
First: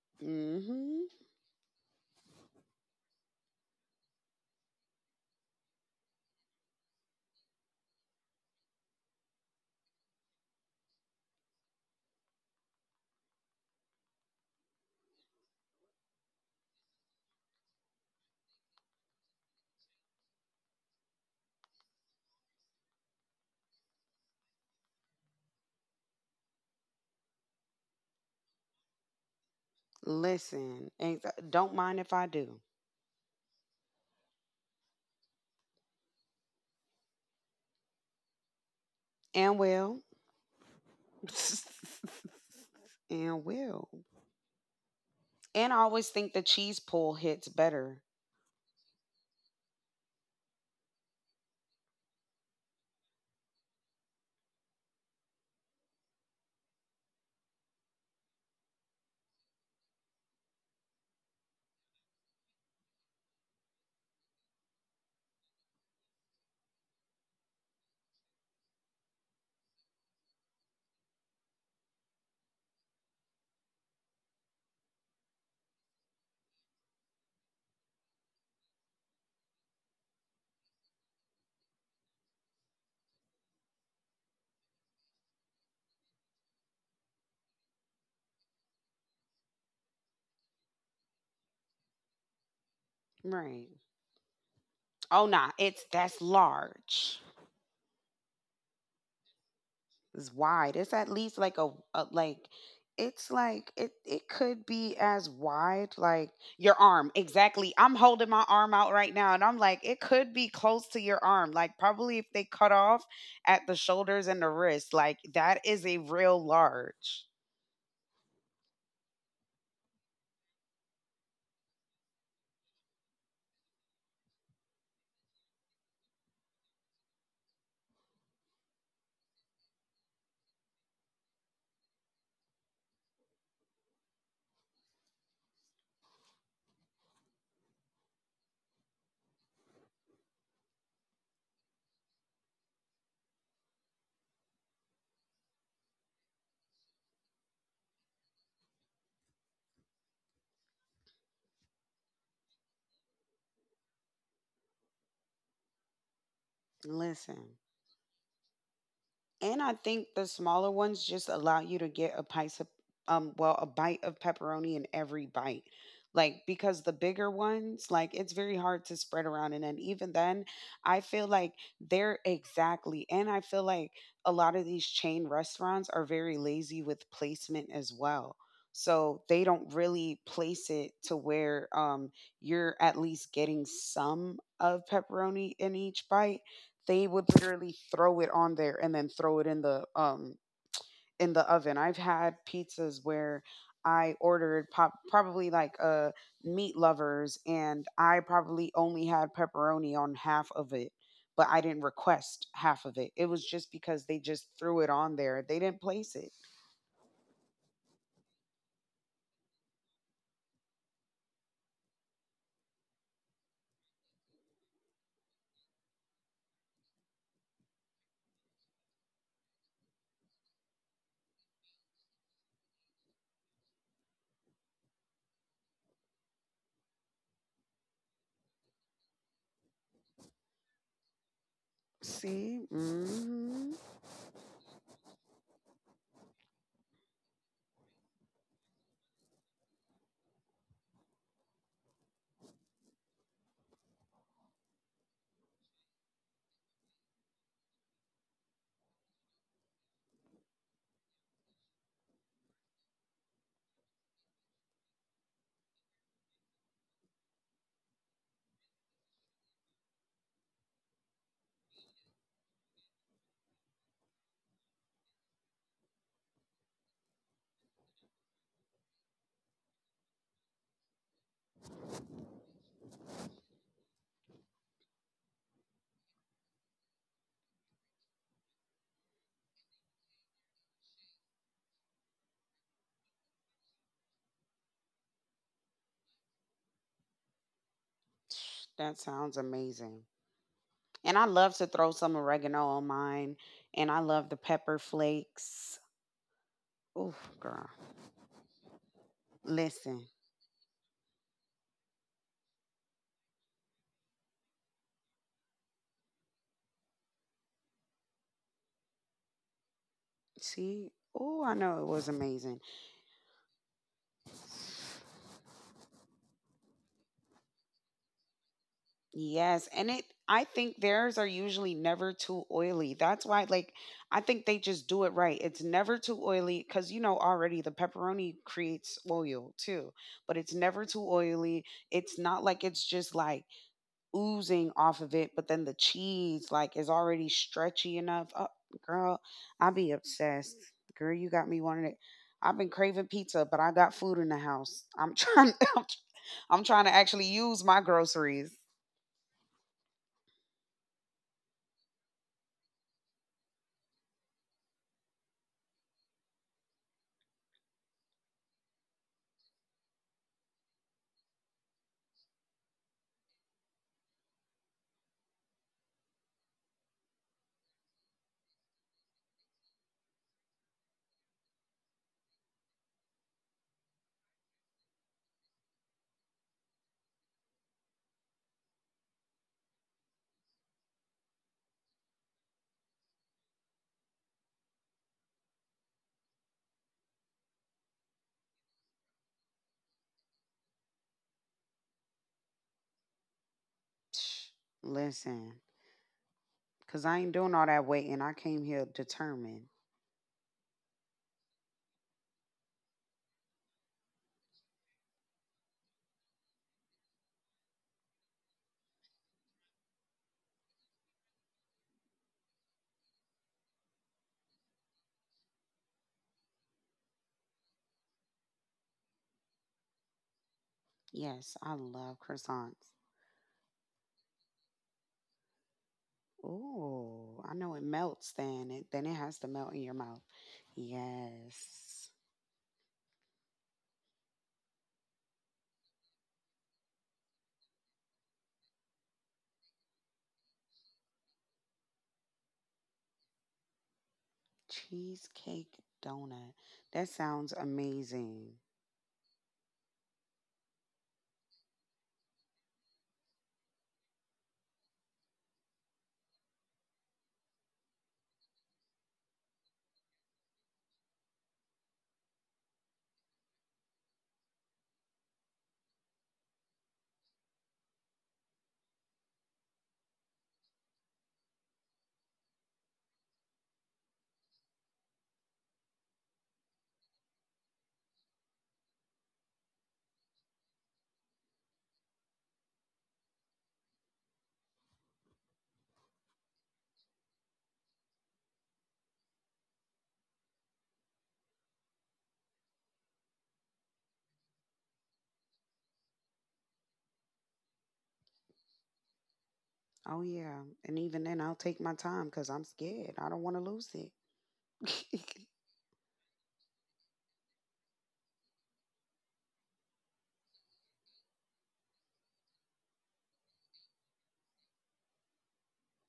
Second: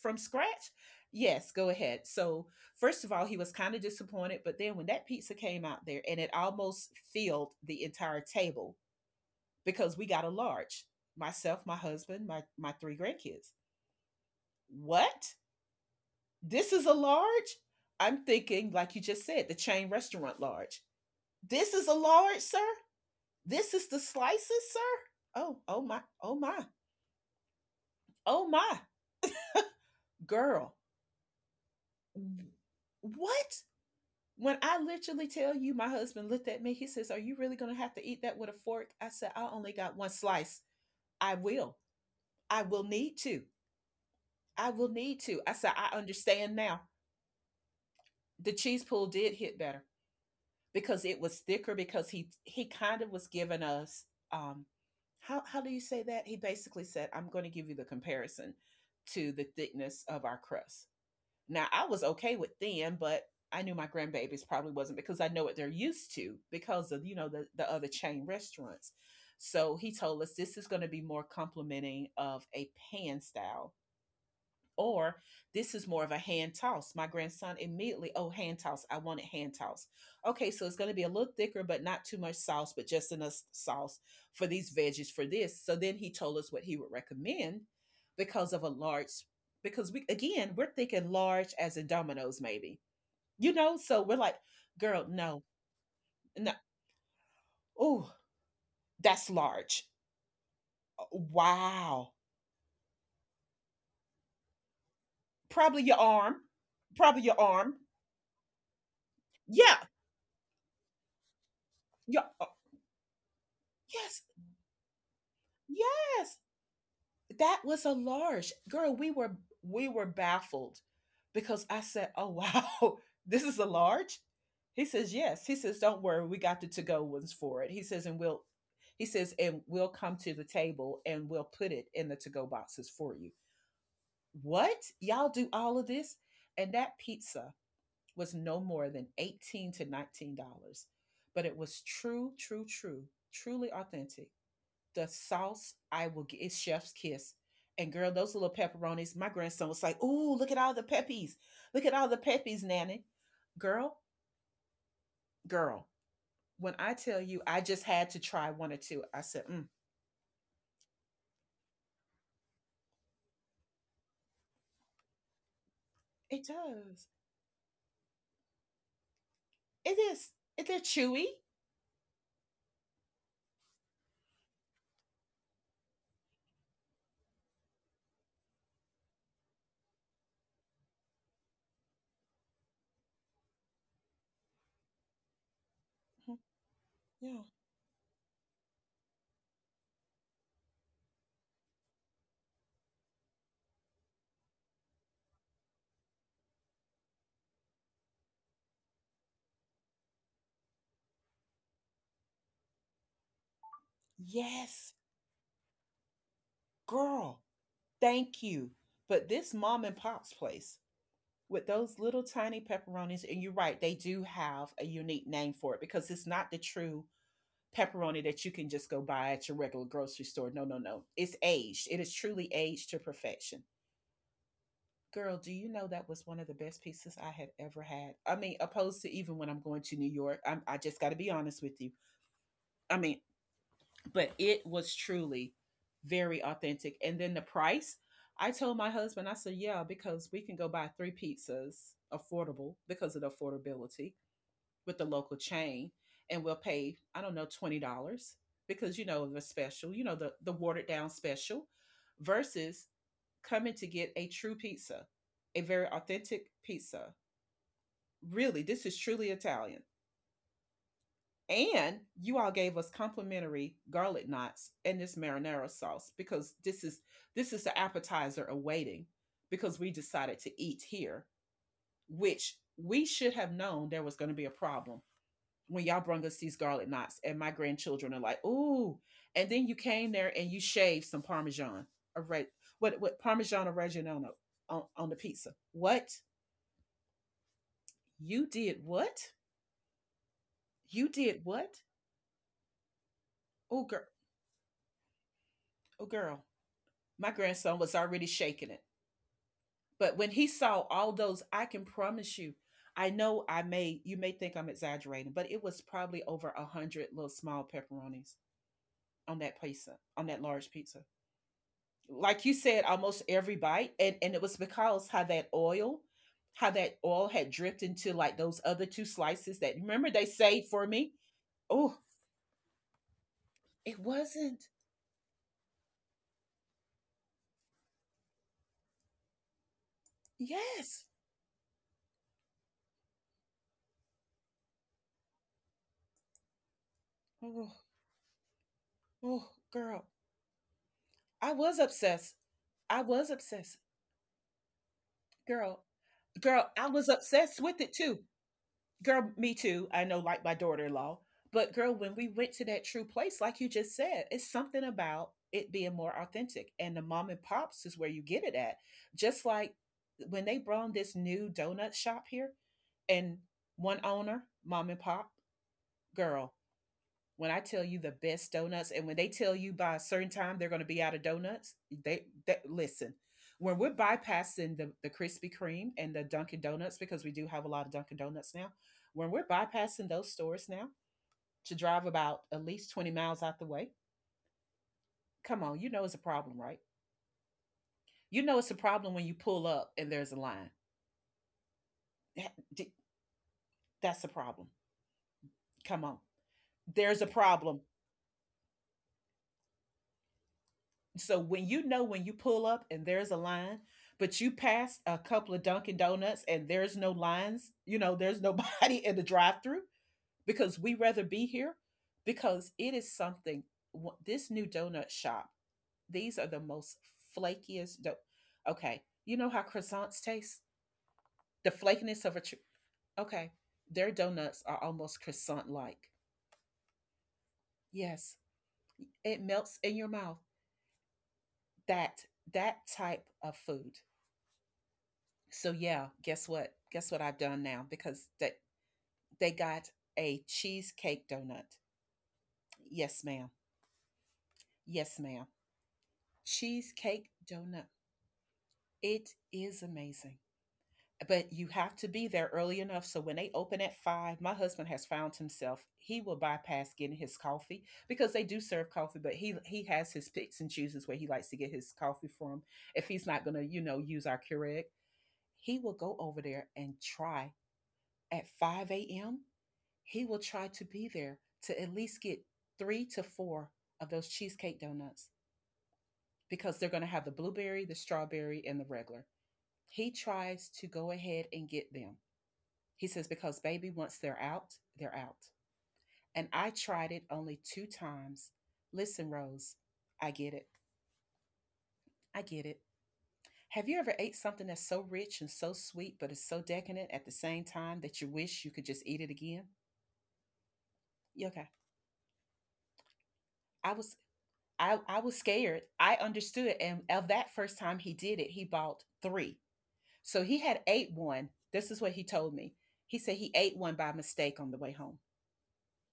S1: From scratch?
S2: Hmm.
S1: Yes, go ahead. So, first of all, he was kind of disappointed, but then when that pizza came out there and it almost filled the entire table because we got a large. Myself, my husband, my three grandkids. What? This is a large. I'm thinking, like you just said, the chain restaurant large. This is a large, sir. This is the slices, sir. Oh, oh my, oh my, oh my, girl.
S2: Listen, and don't mind if I do,
S1: What? When I literally tell you, my husband looked at me, he says, are you really going to have to eat that with a fork? I said, I
S2: and
S1: only got
S2: will,
S1: one slice. I will. I will need to.
S2: and will,
S1: I will need to. I said,
S2: and I
S1: I
S2: always think the
S1: understand now.
S2: cheese pull hits better.
S1: The cheese pool did hit better. Because it was thicker because he kind of was giving us, um how do you say that? He basically said, I'm going to give you the comparison to the thickness of our crust. Now I was okay with thin, but I knew my grandbabies probably wasn't because I know what they're used to because of the other chain restaurants. So he told us this is going to be more complimenting of a pan style or this is more of a hand toss. My grandson immediately, oh, hand toss. I want it hand toss. Okay, so it's going to be a little thicker, but not too much sauce, but just enough sauce for these veggies for this. So then he told us what he would recommend because of a large, because we, again, we're thinking large as in Dominoes, maybe, you
S2: Right.
S1: know? So we're like, girl,
S2: Oh
S1: no,
S2: nah, it's that's
S1: no.
S2: large.
S1: Oh, that's large.
S2: It's wide. It's at least like a
S1: Wow.
S2: like it's like it could be as
S1: Probably
S2: wide
S1: your
S2: like
S1: arm.
S2: your arm.
S1: Probably your
S2: Exactly.
S1: arm.
S2: I'm holding my arm out right now and I'm
S1: Yeah.
S2: like it could be close to your arm. Like probably
S1: Your,
S2: if they
S1: uh,
S2: cut off at the
S1: yes.
S2: shoulders and the wrist, like that is a
S1: Yes.
S2: real large.
S1: That was a large, girl. We were baffled because I said, oh wow, this is a large. He says, yes. He says, don't worry, we got the to go ones for it. He says, and we'll come to the table and we'll put it in the to go boxes for you. What, y'all do all of this? And that pizza was no more than 18 to $19, but it was true, true, true, truly authentic. The sauce, I will get, it's chef's kiss. And girl, those little pepperonis, my grandson was like, "Ooh, look at all the peppies! Look at all the peppies, nanny." Girl, girl, when I tell you,
S2: Listen.
S1: I just had to try one or two. I said,
S2: And
S1: mm,
S2: I think the smaller ones just allow you to get a piece of a bite of pepperoni in every bite. Like
S1: "It
S2: because the
S1: does.
S2: bigger ones, like it's very hard to spread around and then
S1: It
S2: even
S1: is.
S2: then
S1: They're
S2: I
S1: chewy."
S2: feel like they're exactly and I feel like a lot of these chain restaurants are very lazy with placement as well. So they don't really place it to where you're at least getting some of pepperoni in each
S1: Mhm.
S2: bite. They would
S1: Yeah.
S2: literally throw it on there and then throw it in the oven. I've had pizzas where I ordered pop, probably like meat lovers and I probably only had pepperoni on half of it, but I didn't request half of it. It was just because they just threw it
S1: Yes,
S2: on there. They didn't place it.
S1: girl. Thank you. But this mom and pop's place with those little tiny pepperonis, and you're right, they do have a unique name for it because it's not the true pepperoni that you can just go buy at your regular grocery store. No, no, no. It's aged. It is truly aged to perfection. Girl, do you know that was one of the best pizzas I had ever had? I mean, opposed to even when I'm going to New York, I just got to be honest with you.
S2: See?
S1: I mean,
S2: Hmm.
S1: but it was truly very authentic. And then the price, I told my husband, I said, yeah, because we can go buy three pizzas affordable because of the affordability with the local chain and we'll pay, I don't know, $20 because, the special, the watered down special versus coming to get a true pizza, a very authentic pizza. Really, this is truly Italian. And you all gave us complimentary garlic knots and this marinara sauce because this is the appetizer awaiting because we decided to eat here, which we should have known there was going to be a problem when y'all brung us these garlic knots, and my grandchildren are like, "Ooh!" And then you came there and you shaved some Parmesan, a red, what Parmesan oregano on the pizza. What you did?
S2: That
S1: What
S2: sounds amazing.
S1: you
S2: And I
S1: did?
S2: love to
S1: What?
S2: throw some oregano on mine
S1: Oh
S2: and I
S1: girl,
S2: love the pepper flakes.
S1: oh girl,
S2: Oof,
S1: my
S2: girl.
S1: grandson was already shaking it.
S2: Listen,
S1: But when he saw all those, I can promise you, I know, I may you may think I'm exaggerating, but it was probably over 100 little small pepperonis on that pizza, on that large
S2: see,
S1: pizza.
S2: oh, I know it was
S1: Like you
S2: amazing.
S1: said, almost every bite, and it was because how that oil, had dripped into like those other two slices
S2: Yes,
S1: that
S2: and it
S1: remember they
S2: I
S1: saved
S2: think
S1: for me.
S2: theirs are usually
S1: Oh,
S2: never too oily. That's why like
S1: it
S2: I think they
S1: wasn't.
S2: just do it right. It's never too oily cuz you know already the pepperoni creates oil too, but it's never
S1: Yes.
S2: too oily. It's not like it's just like oozing off of it, but then the cheese like is already
S1: Oh,
S2: stretchy enough. Oh, girl,
S1: oh,
S2: I be
S1: girl,
S2: obsessed. Girl, you got
S1: I
S2: me
S1: was
S2: wanting it.
S1: obsessed.
S2: I've been
S1: I
S2: craving
S1: was
S2: pizza, but I
S1: obsessed,
S2: got food in the house. I'm trying.
S1: girl,
S2: I'm
S1: girl.
S2: trying
S1: I
S2: to
S1: was
S2: actually
S1: obsessed
S2: use my
S1: with it too.
S2: groceries.
S1: Girl, me too. I know, like my daughter in law. But girl, when we went to that true place, like you just said, it's something about it being more authentic. And the mom and pops is where you get it at. Just like when they brought in this new donut shop here and one owner, mom and pop, girl, when I tell you, the best donuts, and when they tell you by a certain time they're going to be out of donuts, they listen. When we're bypassing the Krispy Kreme and the Dunkin' Donuts, because we do have a lot of Dunkin' Donuts now, when we're bypassing those stores now to drive about at least 20 miles out the way, come on, you know it's a problem, right? You know it's a problem when you pull up and there's a line. That's a problem.
S2: Listen,
S1: Come on.
S2: cause I
S1: There's a
S2: ain't doing all
S1: problem.
S2: that waiting. I came here determined.
S1: So when you know when you pull up and there's a line, but you pass a couple of Dunkin' Donuts and there's no lines, there's nobody in the drive-through, because we rather be here, because it is something. This new donut shop, these are the most flakiest. Okay, you know how croissants taste?
S2: Yes,
S1: The
S2: I love
S1: flakiness of a tr-
S2: croissants.
S1: Okay, their donuts are almost croissant-like.
S2: Ooh, I know it melts.
S1: Yes,
S2: Then it has
S1: it
S2: to melt
S1: melts
S2: in your
S1: in your
S2: mouth.
S1: mouth.
S2: Yes.
S1: That that type of food. So yeah, guess what? Guess what I've done now, because they got a cheesecake donut. Yes, ma'am. Yes, ma'am.
S2: Cheesecake donut. That
S1: Cheesecake
S2: sounds
S1: donut.
S2: amazing.
S1: It is amazing. But you have to be there early enough, so when they open at 5, my husband has found himself. He will bypass getting his coffee, because they do serve coffee, but he has his picks and chooses where he likes to get his coffee from. If he's not going to use our Keurig, he will go over there and try at 5 a.m. He will try to be there to at least get three to four of those cheesecake donuts, because they're going to have the blueberry, the strawberry, and the regular. He tries to go ahead and get them. He says, because baby, once they're out, they're out. And I tried it only two times. Listen, Rose, I get it. I get it. Have you ever ate something that's so rich and so sweet, but it's so decadent at the same time that you wish you could just eat it again?
S2: Oh, yeah. And even then,
S1: Yeah,
S2: I'll
S1: okay.
S2: take my time because I'm scared. I don't want to
S1: I
S2: lose it.
S1: was I was scared. I understood, and of that first time he did it, he bought three. So he had ate one. This is what he told me. He said he ate one by mistake on the way home.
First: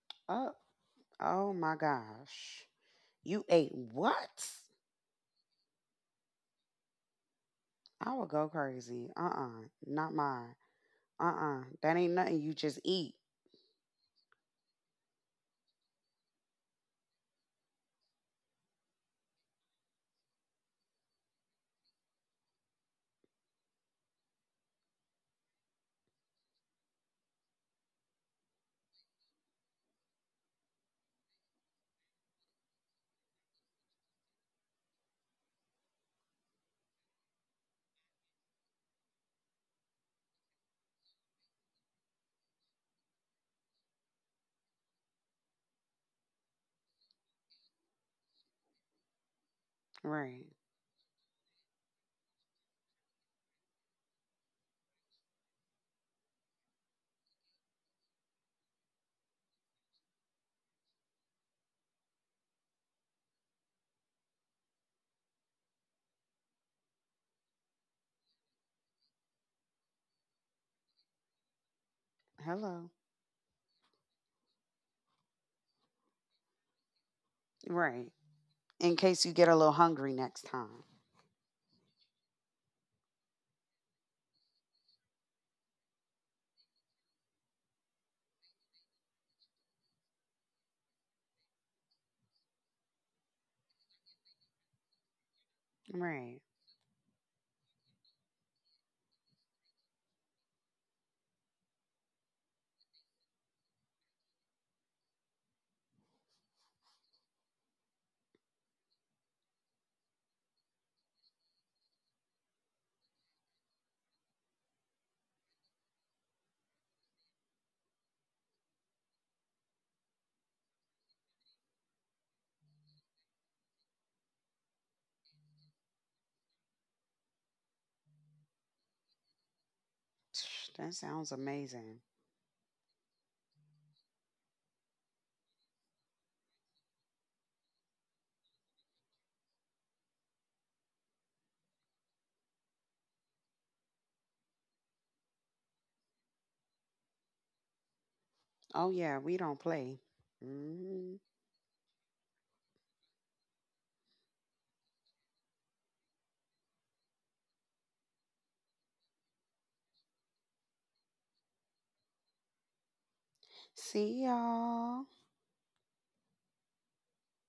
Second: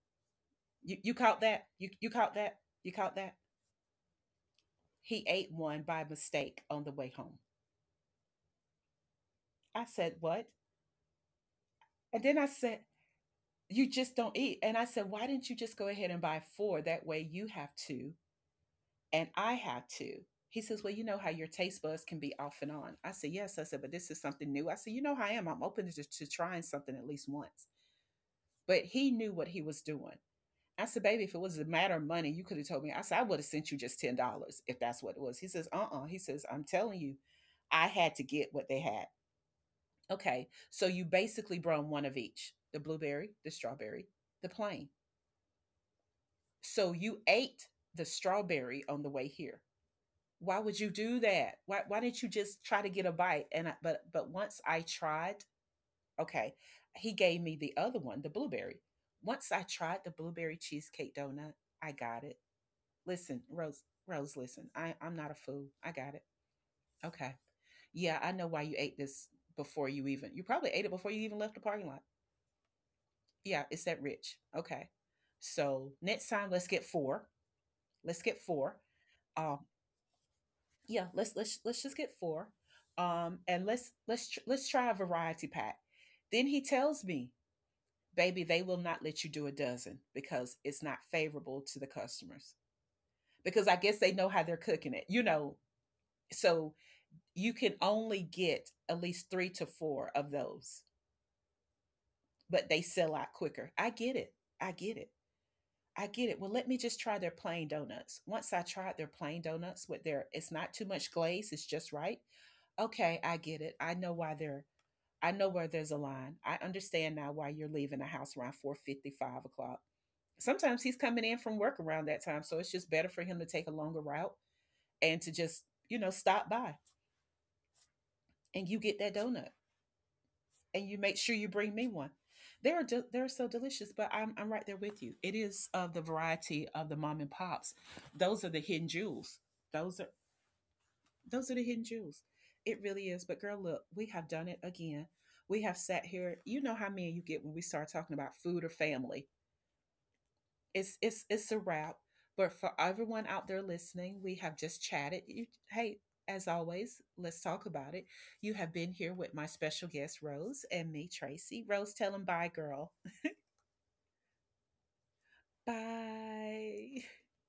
S2: oh,
S1: You caught
S2: oh
S1: that?
S2: my
S1: You caught that?
S2: gosh.
S1: You caught that?
S2: You ate what?
S1: He ate one by mistake on the way home.
S2: I would go crazy. Uh.
S1: I
S2: Not
S1: said, what?
S2: mine. Uh. That ain't
S1: And then
S2: nothing
S1: I
S2: you just
S1: said,
S2: eat.
S1: you just don't eat. And I said, why didn't you just go ahead and buy four? That way you have two, and I had to. He says, well, you know how your taste buds can be off and on. I said, yes. I said, but this is something new. I said, you know how I am. I'm open to trying something at least once. But he knew what he was doing. I said, baby, if it was a matter of money, you could have told me. I said, I would have sent you just $10 if that's what it was. He says, uh uh. He says, I'm telling you, I had to get what they had. Okay. So you basically brought one of each, the blueberry, the strawberry, the plain. So you ate the strawberry on the way here.
S2: Right.
S1: Why would you do that? Why didn't you just try to get a bite? And I, but once I tried, okay, he gave me the other one, the blueberry. Once I tried the blueberry cheesecake donut, I got it. Listen, Rose, listen, I'm not a fool. I got it. Okay. Yeah, I know why you ate this. Before you even You probably ate it before you even left the parking lot.
S2: Hello.
S1: Yeah, it's that rich. Okay. So next time, let's get four.
S2: Right.
S1: Let's get four.
S2: In case you get a
S1: Um.
S2: little hungry next time.
S1: Yeah, let's just get four. And let's try a variety pack. Then he tells me, baby, they will not let you do a dozen, because it's not favorable to the customers, because I guess they know how they're cooking it.
S2: Right.
S1: So you can only get at least three to four of those, but they sell out quicker. I get it. I get it. I get it. Well, let me just try their plain donuts. Once I tried their plain donuts with their, it's not too much glaze, it's just right. Okay, I get it. I know where there's a line. I understand now why you're leaving the house around 4:50, 5 o'clock. Sometimes he's coming in from work around that time, so it's just better for him to take a longer route and to just stop by, and you get that donut, and
S2: That
S1: you make
S2: sounds
S1: sure you bring me
S2: amazing.
S1: one. They're so delicious, but I'm right there with you. It is of the variety of the mom and pops. Those are the hidden jewels. Those are Those are the hidden jewels. It really is. But girl, look, we have done it again. We have sat here. You know how many you get when we start talking about food or
S2: Oh, yeah.
S1: family.
S2: We don't play.
S1: It's
S2: Mhm.
S1: it's it's a wrap. But for everyone out there listening, we have just chatted. You, hey, as always, let's talk about it. You have been here with my special guest Rose and me, Tracy. Rose, tell them bye, girl.
S2: See y'all.
S1: Bye.